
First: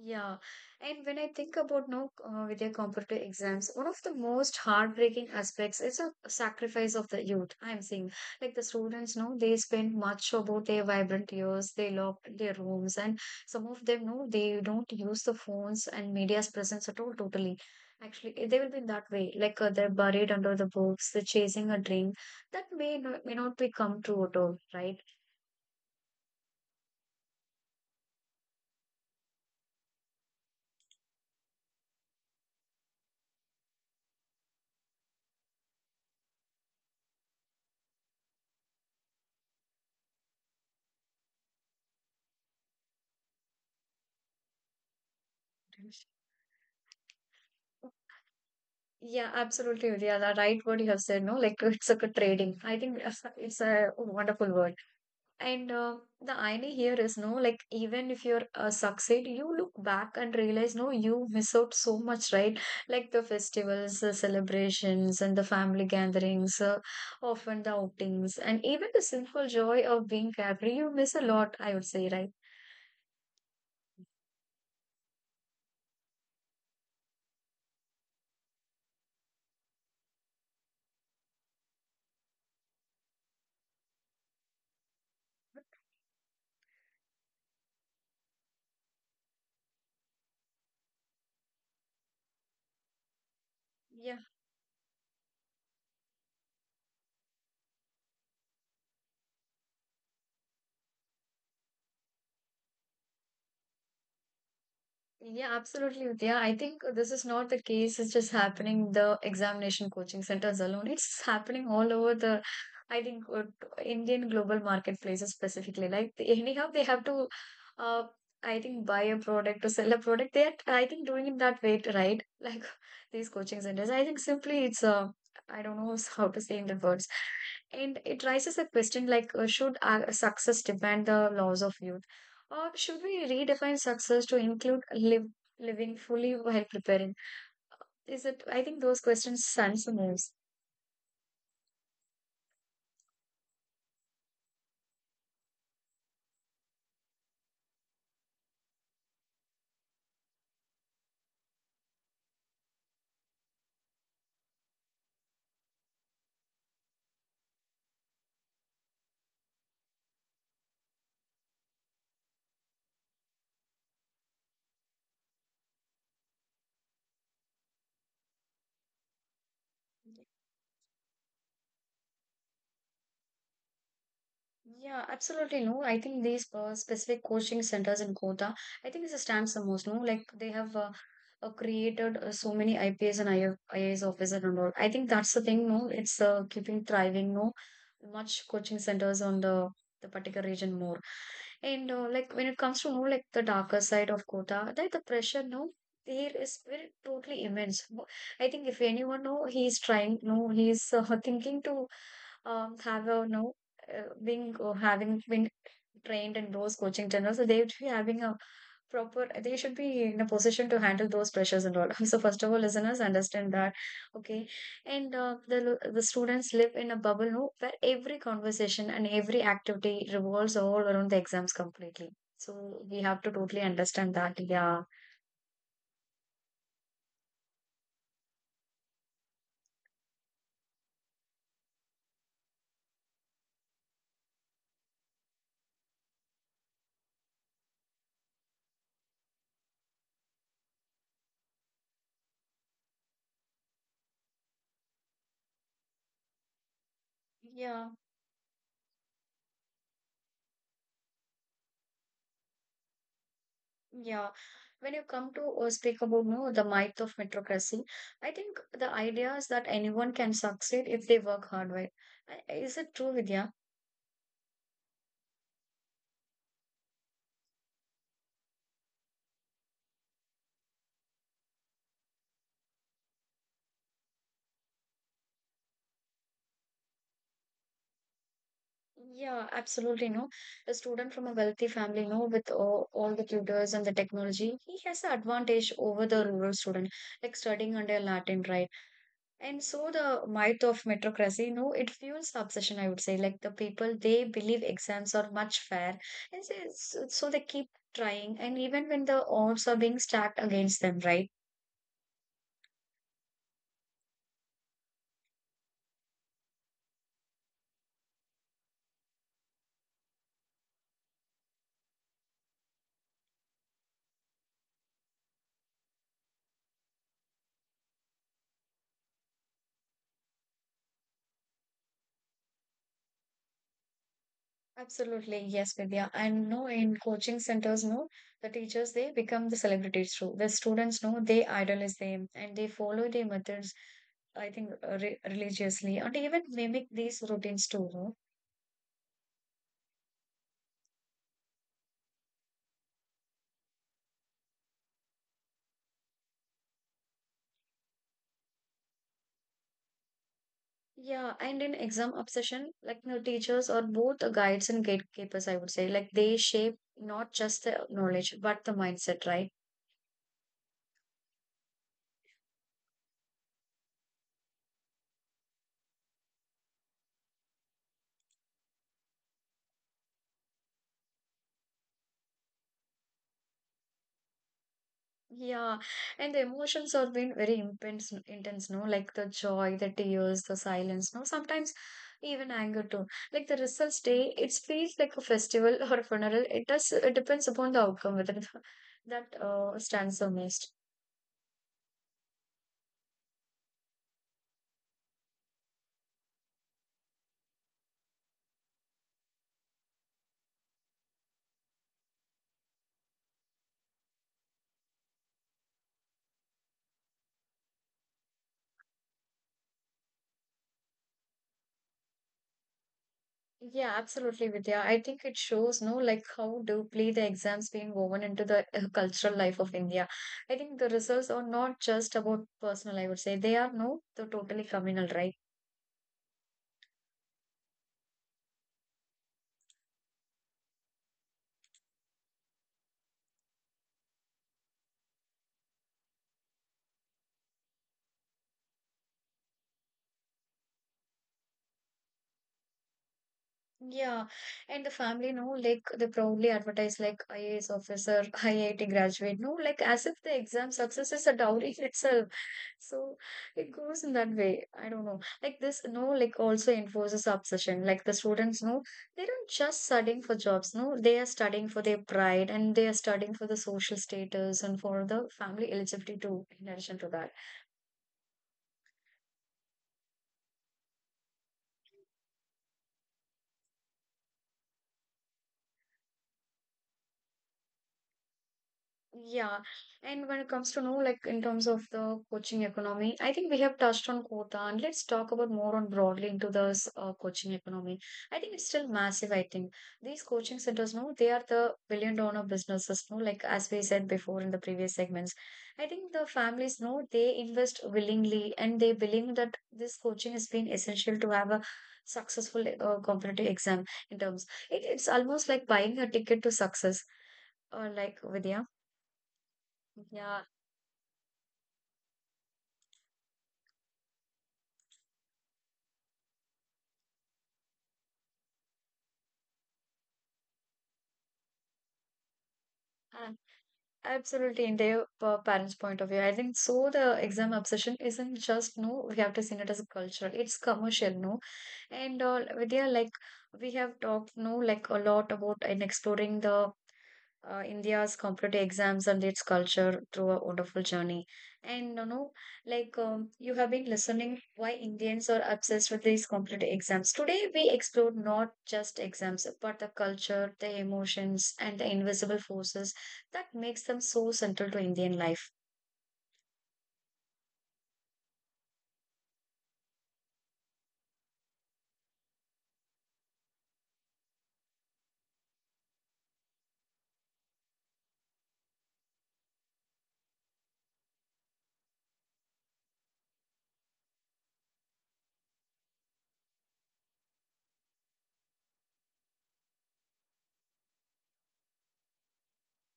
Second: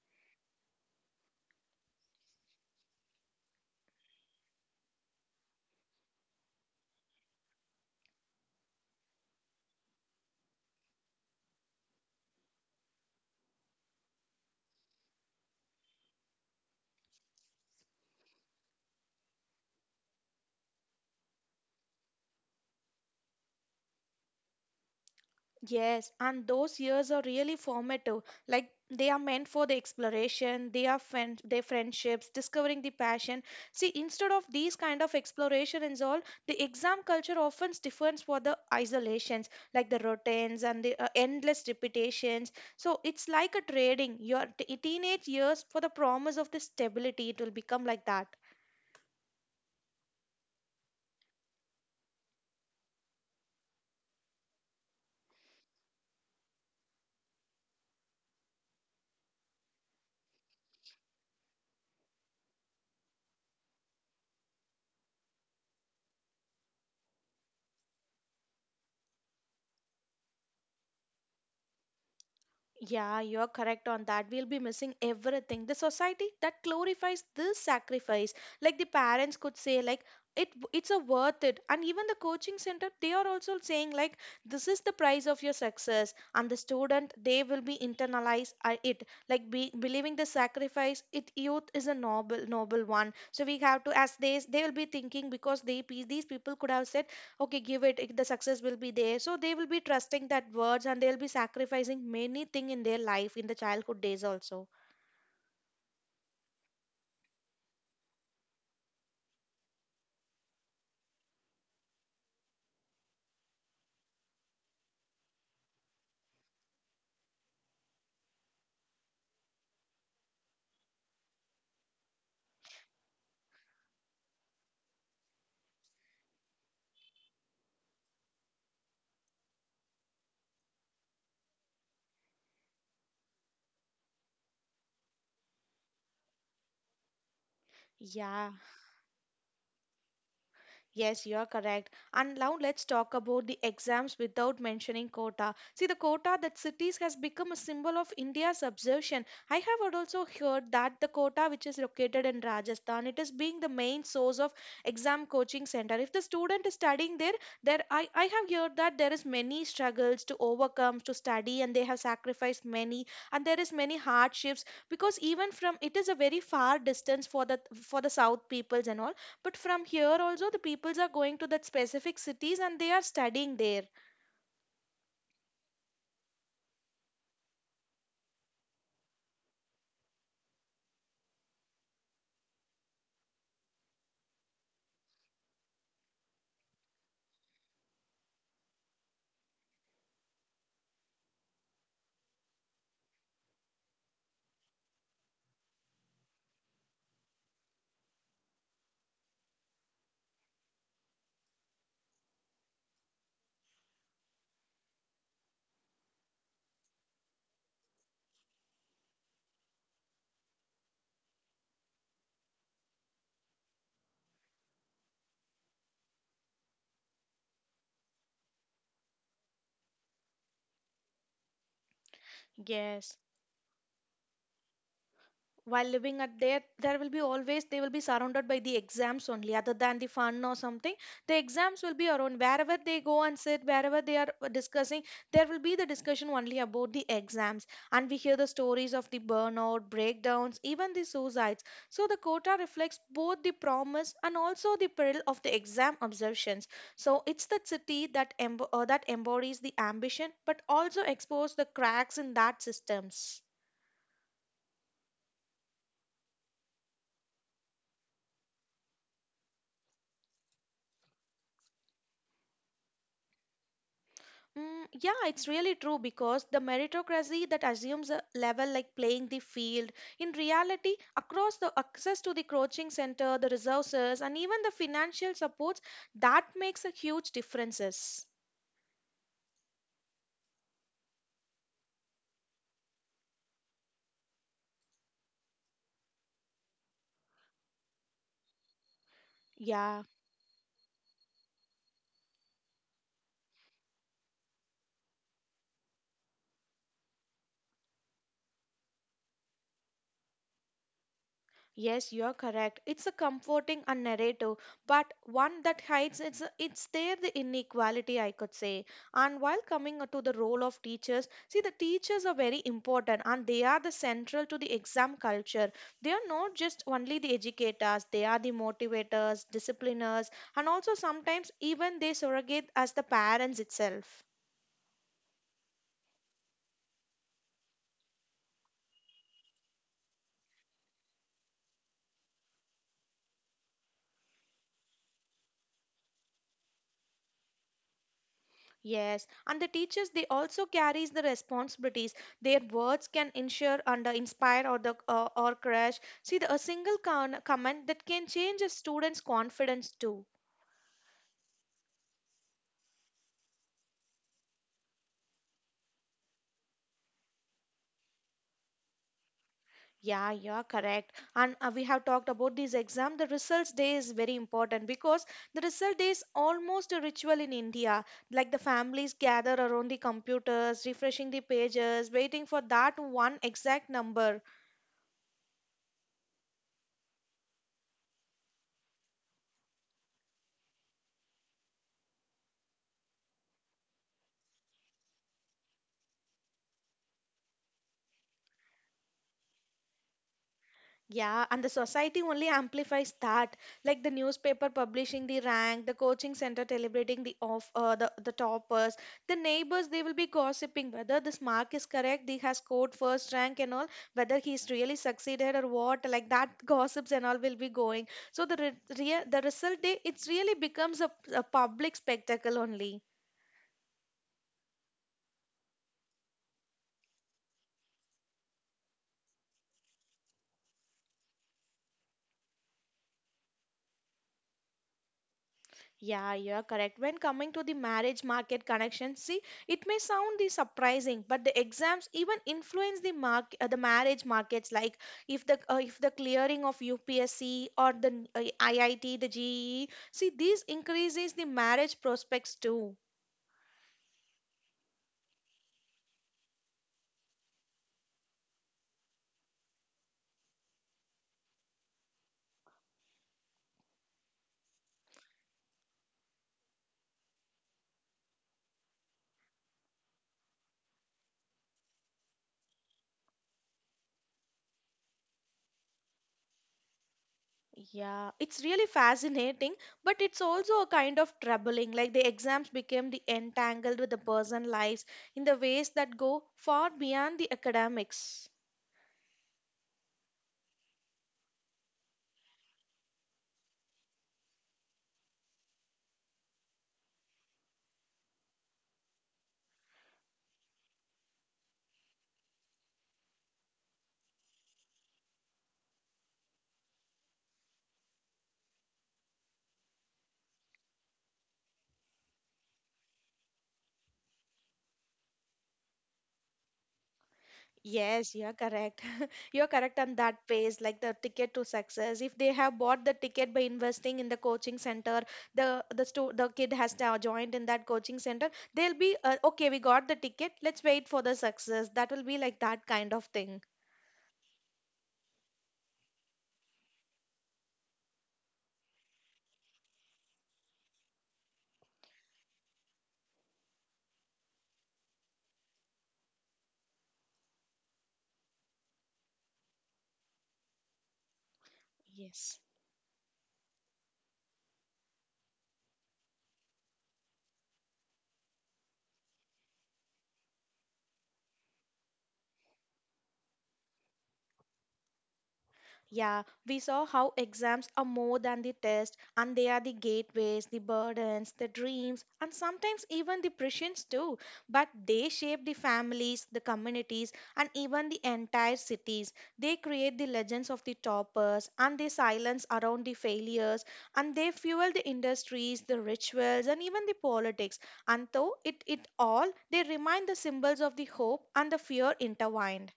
Speaker 1: Yeah, and when I think about now, with your competitive exams, one of the most heartbreaking aspects is a sacrifice of the youth. I'm seeing like the students know they spend much about their vibrant years, they lock their rooms, and some of them know they don't use the phones and media's presence at all totally. Actually, eh, they will be in that way, like they're buried under the books, they're chasing a dream that may not be come true at all, right?
Speaker 2: Yes, and those years are really formative. Like they are meant for the exploration, their friendships, discovering the passion. See, instead of these kind of exploration and all, the exam culture often differs for the isolations, like the routines and the endless repetitions. So it's like a trading your teenage years for the promise of the stability. It will become like that.
Speaker 1: Yeah, absolutely, Udaya. Right, what you have said, no, like it's like a trading. I think it's a wonderful word. And the irony here is, no, like even if you're succeed, you look back and realize, no, you miss out so much, right? Like the festivals, the celebrations, and the family gatherings, often the outings, and even the simple joy of being carefree, you miss a lot, I would say, right?
Speaker 2: Yeah, you're correct on that. We'll be missing everything. The society that glorifies this sacrifice, like the parents could say, like it it's a worth it. And even the coaching center, they are also saying like this is the price of your success. And the student, they will be internalize it, like believing the sacrifice. It youth is a noble one. So we have to, as they will be thinking because they pe- these people could have said okay give it, the success will be there, so they will be trusting that words and they'll be sacrificing many thing in their life in the childhood days also.
Speaker 1: Yeah, absolutely, Vidya. I think this is not the case. It's just happening the examination coaching centers alone. It's happening all over the, I think, uh, Indian global marketplaces specifically. Like anyhow, they have to, uh, I think, buy a product to sell a product. They are, I think, doing it that way, right? Like these coaching centers. I think simply it's I don't know how to say in the words, and it raises a question like, should success demand the laws of youth? Or should we redefine success to include living fully while preparing? Is it?
Speaker 2: Yeah.
Speaker 1: I think those questions answer most.
Speaker 2: Yes, you are correct. And now let's talk about the exams without mentioning Kota. See, the Kota that cities has become a symbol of India's obsession. I have also heard that the Kota, which is located in Rajasthan, it is being the main source of exam coaching center. If the student is studying there, I have heard that there is many struggles to overcome to study, and they have sacrificed many, and there is many hardships because even from it is a very far distance for the South peoples and all, but from here also, the peoples are going to that specific cities and they are studying there.
Speaker 1: Yeah, absolutely. No, I think these specific coaching centers in Kota, I think this stands the most. No, like they have created so many IPS and IF, IAS officers and all. I think that's the thing. No, it's keeping thriving. No, much coaching centers on the particular region more. And like when it comes to no, like the darker side of Kota, like the pressure. No, there is very totally immense. No, I think if anyone no, he is trying. No, he's thinking to have a no being having been trained in those coaching channels, so they should be having a proper. They should be in a position to handle those pressures and all. So first of all, listeners understand that, okay, and the students live in a bubble no, where every conversation and every activity revolves all around the exams completely. So we
Speaker 2: Yes,
Speaker 1: have to totally understand that. Yeah.
Speaker 2: while living at there, there will be always they will be surrounded by the exams only other than the fun or something. The exams will be around wherever they go and sit, wherever they are discussing, there will be the discussion only about the exams. And we hear the stories of the burnout breakdowns, even the suicides. So the quota reflects both the promise and also the peril of the exam observations. So it's the
Speaker 1: Yeah,
Speaker 2: city that that embodies the ambition but also expose the cracks in that systems.
Speaker 1: yeah. When you come to speak about no the myth of meritocracy, I think the idea is that anyone can succeed if they work hard, right? Is it true, Vidya?
Speaker 2: Mm, yeah, it's really true because the meritocracy that assumes a level like playing the field, in reality, across the access to the coaching center, the resources, and even the financial supports, that makes a huge differences.
Speaker 1: Yeah, absolutely, no, a student from a wealthy family, no, with all the tutors and the technology he has an advantage over the rural student, like studying under a latin, right? And so the
Speaker 2: Yeah.
Speaker 1: myth of meritocracy, no, it fuels the obsession, I would say. Like the people, they believe exams are much fair. And so, so they keep trying. And even when the odds are being stacked against them, right?
Speaker 2: Yes, you're correct. It's a comforting and narrative, but one that hides it's there the inequality I could say. And while coming to the role of teachers, see the teachers are very important and they are the central to the exam culture. They are not just only the educators, they are the motivators, discipliners, and also sometimes even they surrogate as the parents itself.
Speaker 1: Absolutely. Yes, Vidya. And no, in coaching centers, no, the teachers, they become the celebrities too. The students, no, they idolize them and they follow their methods. I think re religiously and even mimic these routines too, no?
Speaker 2: Yes, and the teachers they also carries the responsibilities. Their words can ensure and inspire or the or crush. See, a single comment that can change a student's confidence too.
Speaker 1: Yeah, and in exam obsession, like you know, teachers are both the guides and gatekeepers, I would say. Like they shape not just the knowledge, but the mindset, right?
Speaker 2: Yeah, you're correct. And we have talked about this exam. The results day is very important because the result day is almost a ritual in India. Like the families gather around the computers, refreshing the pages, waiting for that one exact number.
Speaker 1: Yeah, and the emotions have been very intense, intense, no? Like the joy, the tears, the silence, no? Sometimes even anger too. Like the results day, it feels like a festival or a funeral. It does, it depends upon the outcome whether that stands the most.
Speaker 2: Yeah, and the society only amplifies that, like the newspaper publishing the rank, the coaching center celebrating the toppers, the neighbors they will be gossiping whether this mark is correct, he has scored first rank and all, whether he's really succeeded or what, like that gossips and all will be going. So the result day it's really becomes a public spectacle only.
Speaker 1: Yeah, absolutely, Vidya. I think it shows, no, like how deeply the exams being woven into the cultural life of India. I think the results are not just about personal, I would say. They are, no, the totally communal, right?
Speaker 2: Yeah, you're correct. When coming to the marriage market connection, see, it may sound the surprising, but the exams even influence the mark the marriage markets. Like if the clearing of UPSC or the IIT, the GE, see, these increases the marriage prospects too.
Speaker 1: Yeah, and the family, no, like they proudly advertise like IAS officer, IIT graduate, no, like as if the exam success is a dowry in itself. So it goes in that way. I don't know. Like this, no, like also enforces obsession. Like the students, no, they don't just studying for jobs, no, they are studying for their pride and they are studying for the social status and for the family eligibility too, in addition to that.
Speaker 2: Yeah, it's really fascinating, but it's also a kind of troubling. Like the exams became the entangled with the person lives in the ways that go far beyond the academics.
Speaker 1: Yeah, and when it comes to know, like in terms of the coaching economy, I think we have touched on quota, and let's talk about more on broadly into this coaching economy. I think it's still massive. I think these coaching centers, no, they are the billion dollar businesses, no, like as we said before in the previous segments. I think the families, no, they invest willingly, and they believe that this coaching has been essential to have a successful competitive exam. In terms, it's almost like buying a ticket to success or like
Speaker 2: Yes, you're
Speaker 1: Vidya.
Speaker 2: correct. You're correct on that
Speaker 1: Yeah,
Speaker 2: phase, like the ticket to success. If they have bought the ticket by investing in the coaching center, the the kid has now joined in that coaching center. They'll be okay. We got the ticket. Let's wait for the success. That will be like that kind of
Speaker 1: uh,
Speaker 2: thing.
Speaker 1: absolutely. In their parents' point of view, I think so. The exam obsession isn't just no. We have to see it as a cultural. It's commercial, no. And Vidya, like we have talked, no, like a lot about and exploring the India's competitive exams and its culture through a wonderful journey. And you know,
Speaker 2: Yes.
Speaker 1: like you have been listening, why Indians are obsessed with these competitive exams. Today, we explore not just exams, but the culture, the emotions, and the invisible forces that makes them so central to Indian life.
Speaker 2: Yeah, we saw how exams are more than the test and they are the gateways, the burdens, the dreams, and sometimes even the prisons too. But they shape the families, the communities, and even the entire cities. They create the legends of the toppers and they silence around the failures and they fuel the industries, the rituals, and even the politics. And though it all, they remind the symbols of the hope and the fear intertwined.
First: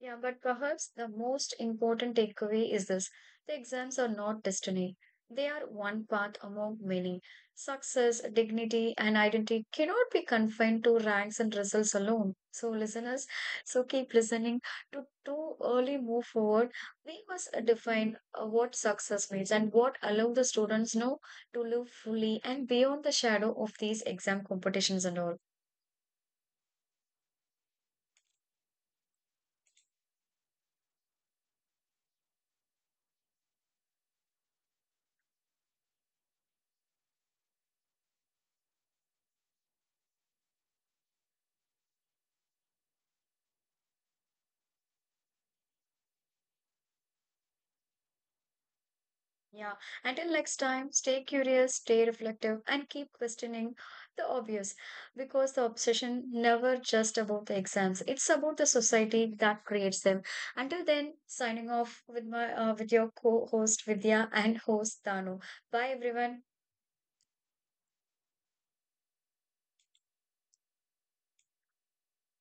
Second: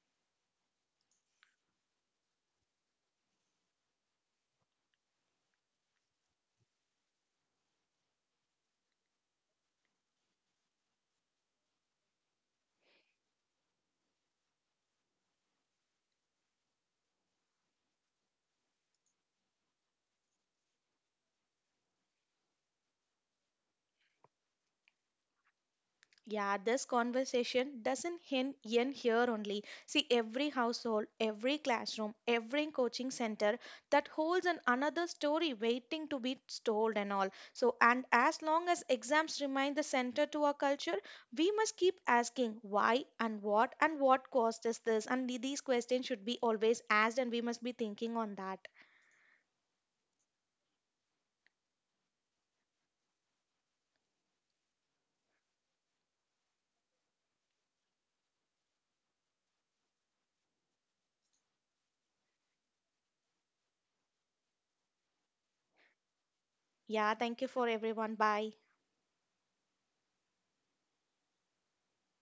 Speaker 1: Yeah, but perhaps the most important takeaway is this: the exams are not destiny. They are one path among many. Success, dignity, and identity cannot be confined to ranks and results alone. So, listeners, so keep listening. To too early move forward, we must define what success means and what allow the students know to live fully and beyond the shadow of these exam competitions and all.
Speaker 2: Yeah, this conversation doesn't end here only. See, every household, every classroom, every coaching center that holds an another story waiting to be told and all. So, and as long as exams remain the center to our culture, we must keep asking why and what caused us this. And these questions should be always asked, and we must be thinking on that.
Speaker 1: Yeah, until next time, stay curious, stay reflective, and keep questioning the obvious, because the obsession never just about the exams. It's about the society that creates them. Until then, signing off with my with your co-host Vidya and host Dano. Bye everyone.
Speaker 2: Yeah, thank you for everyone. Bye.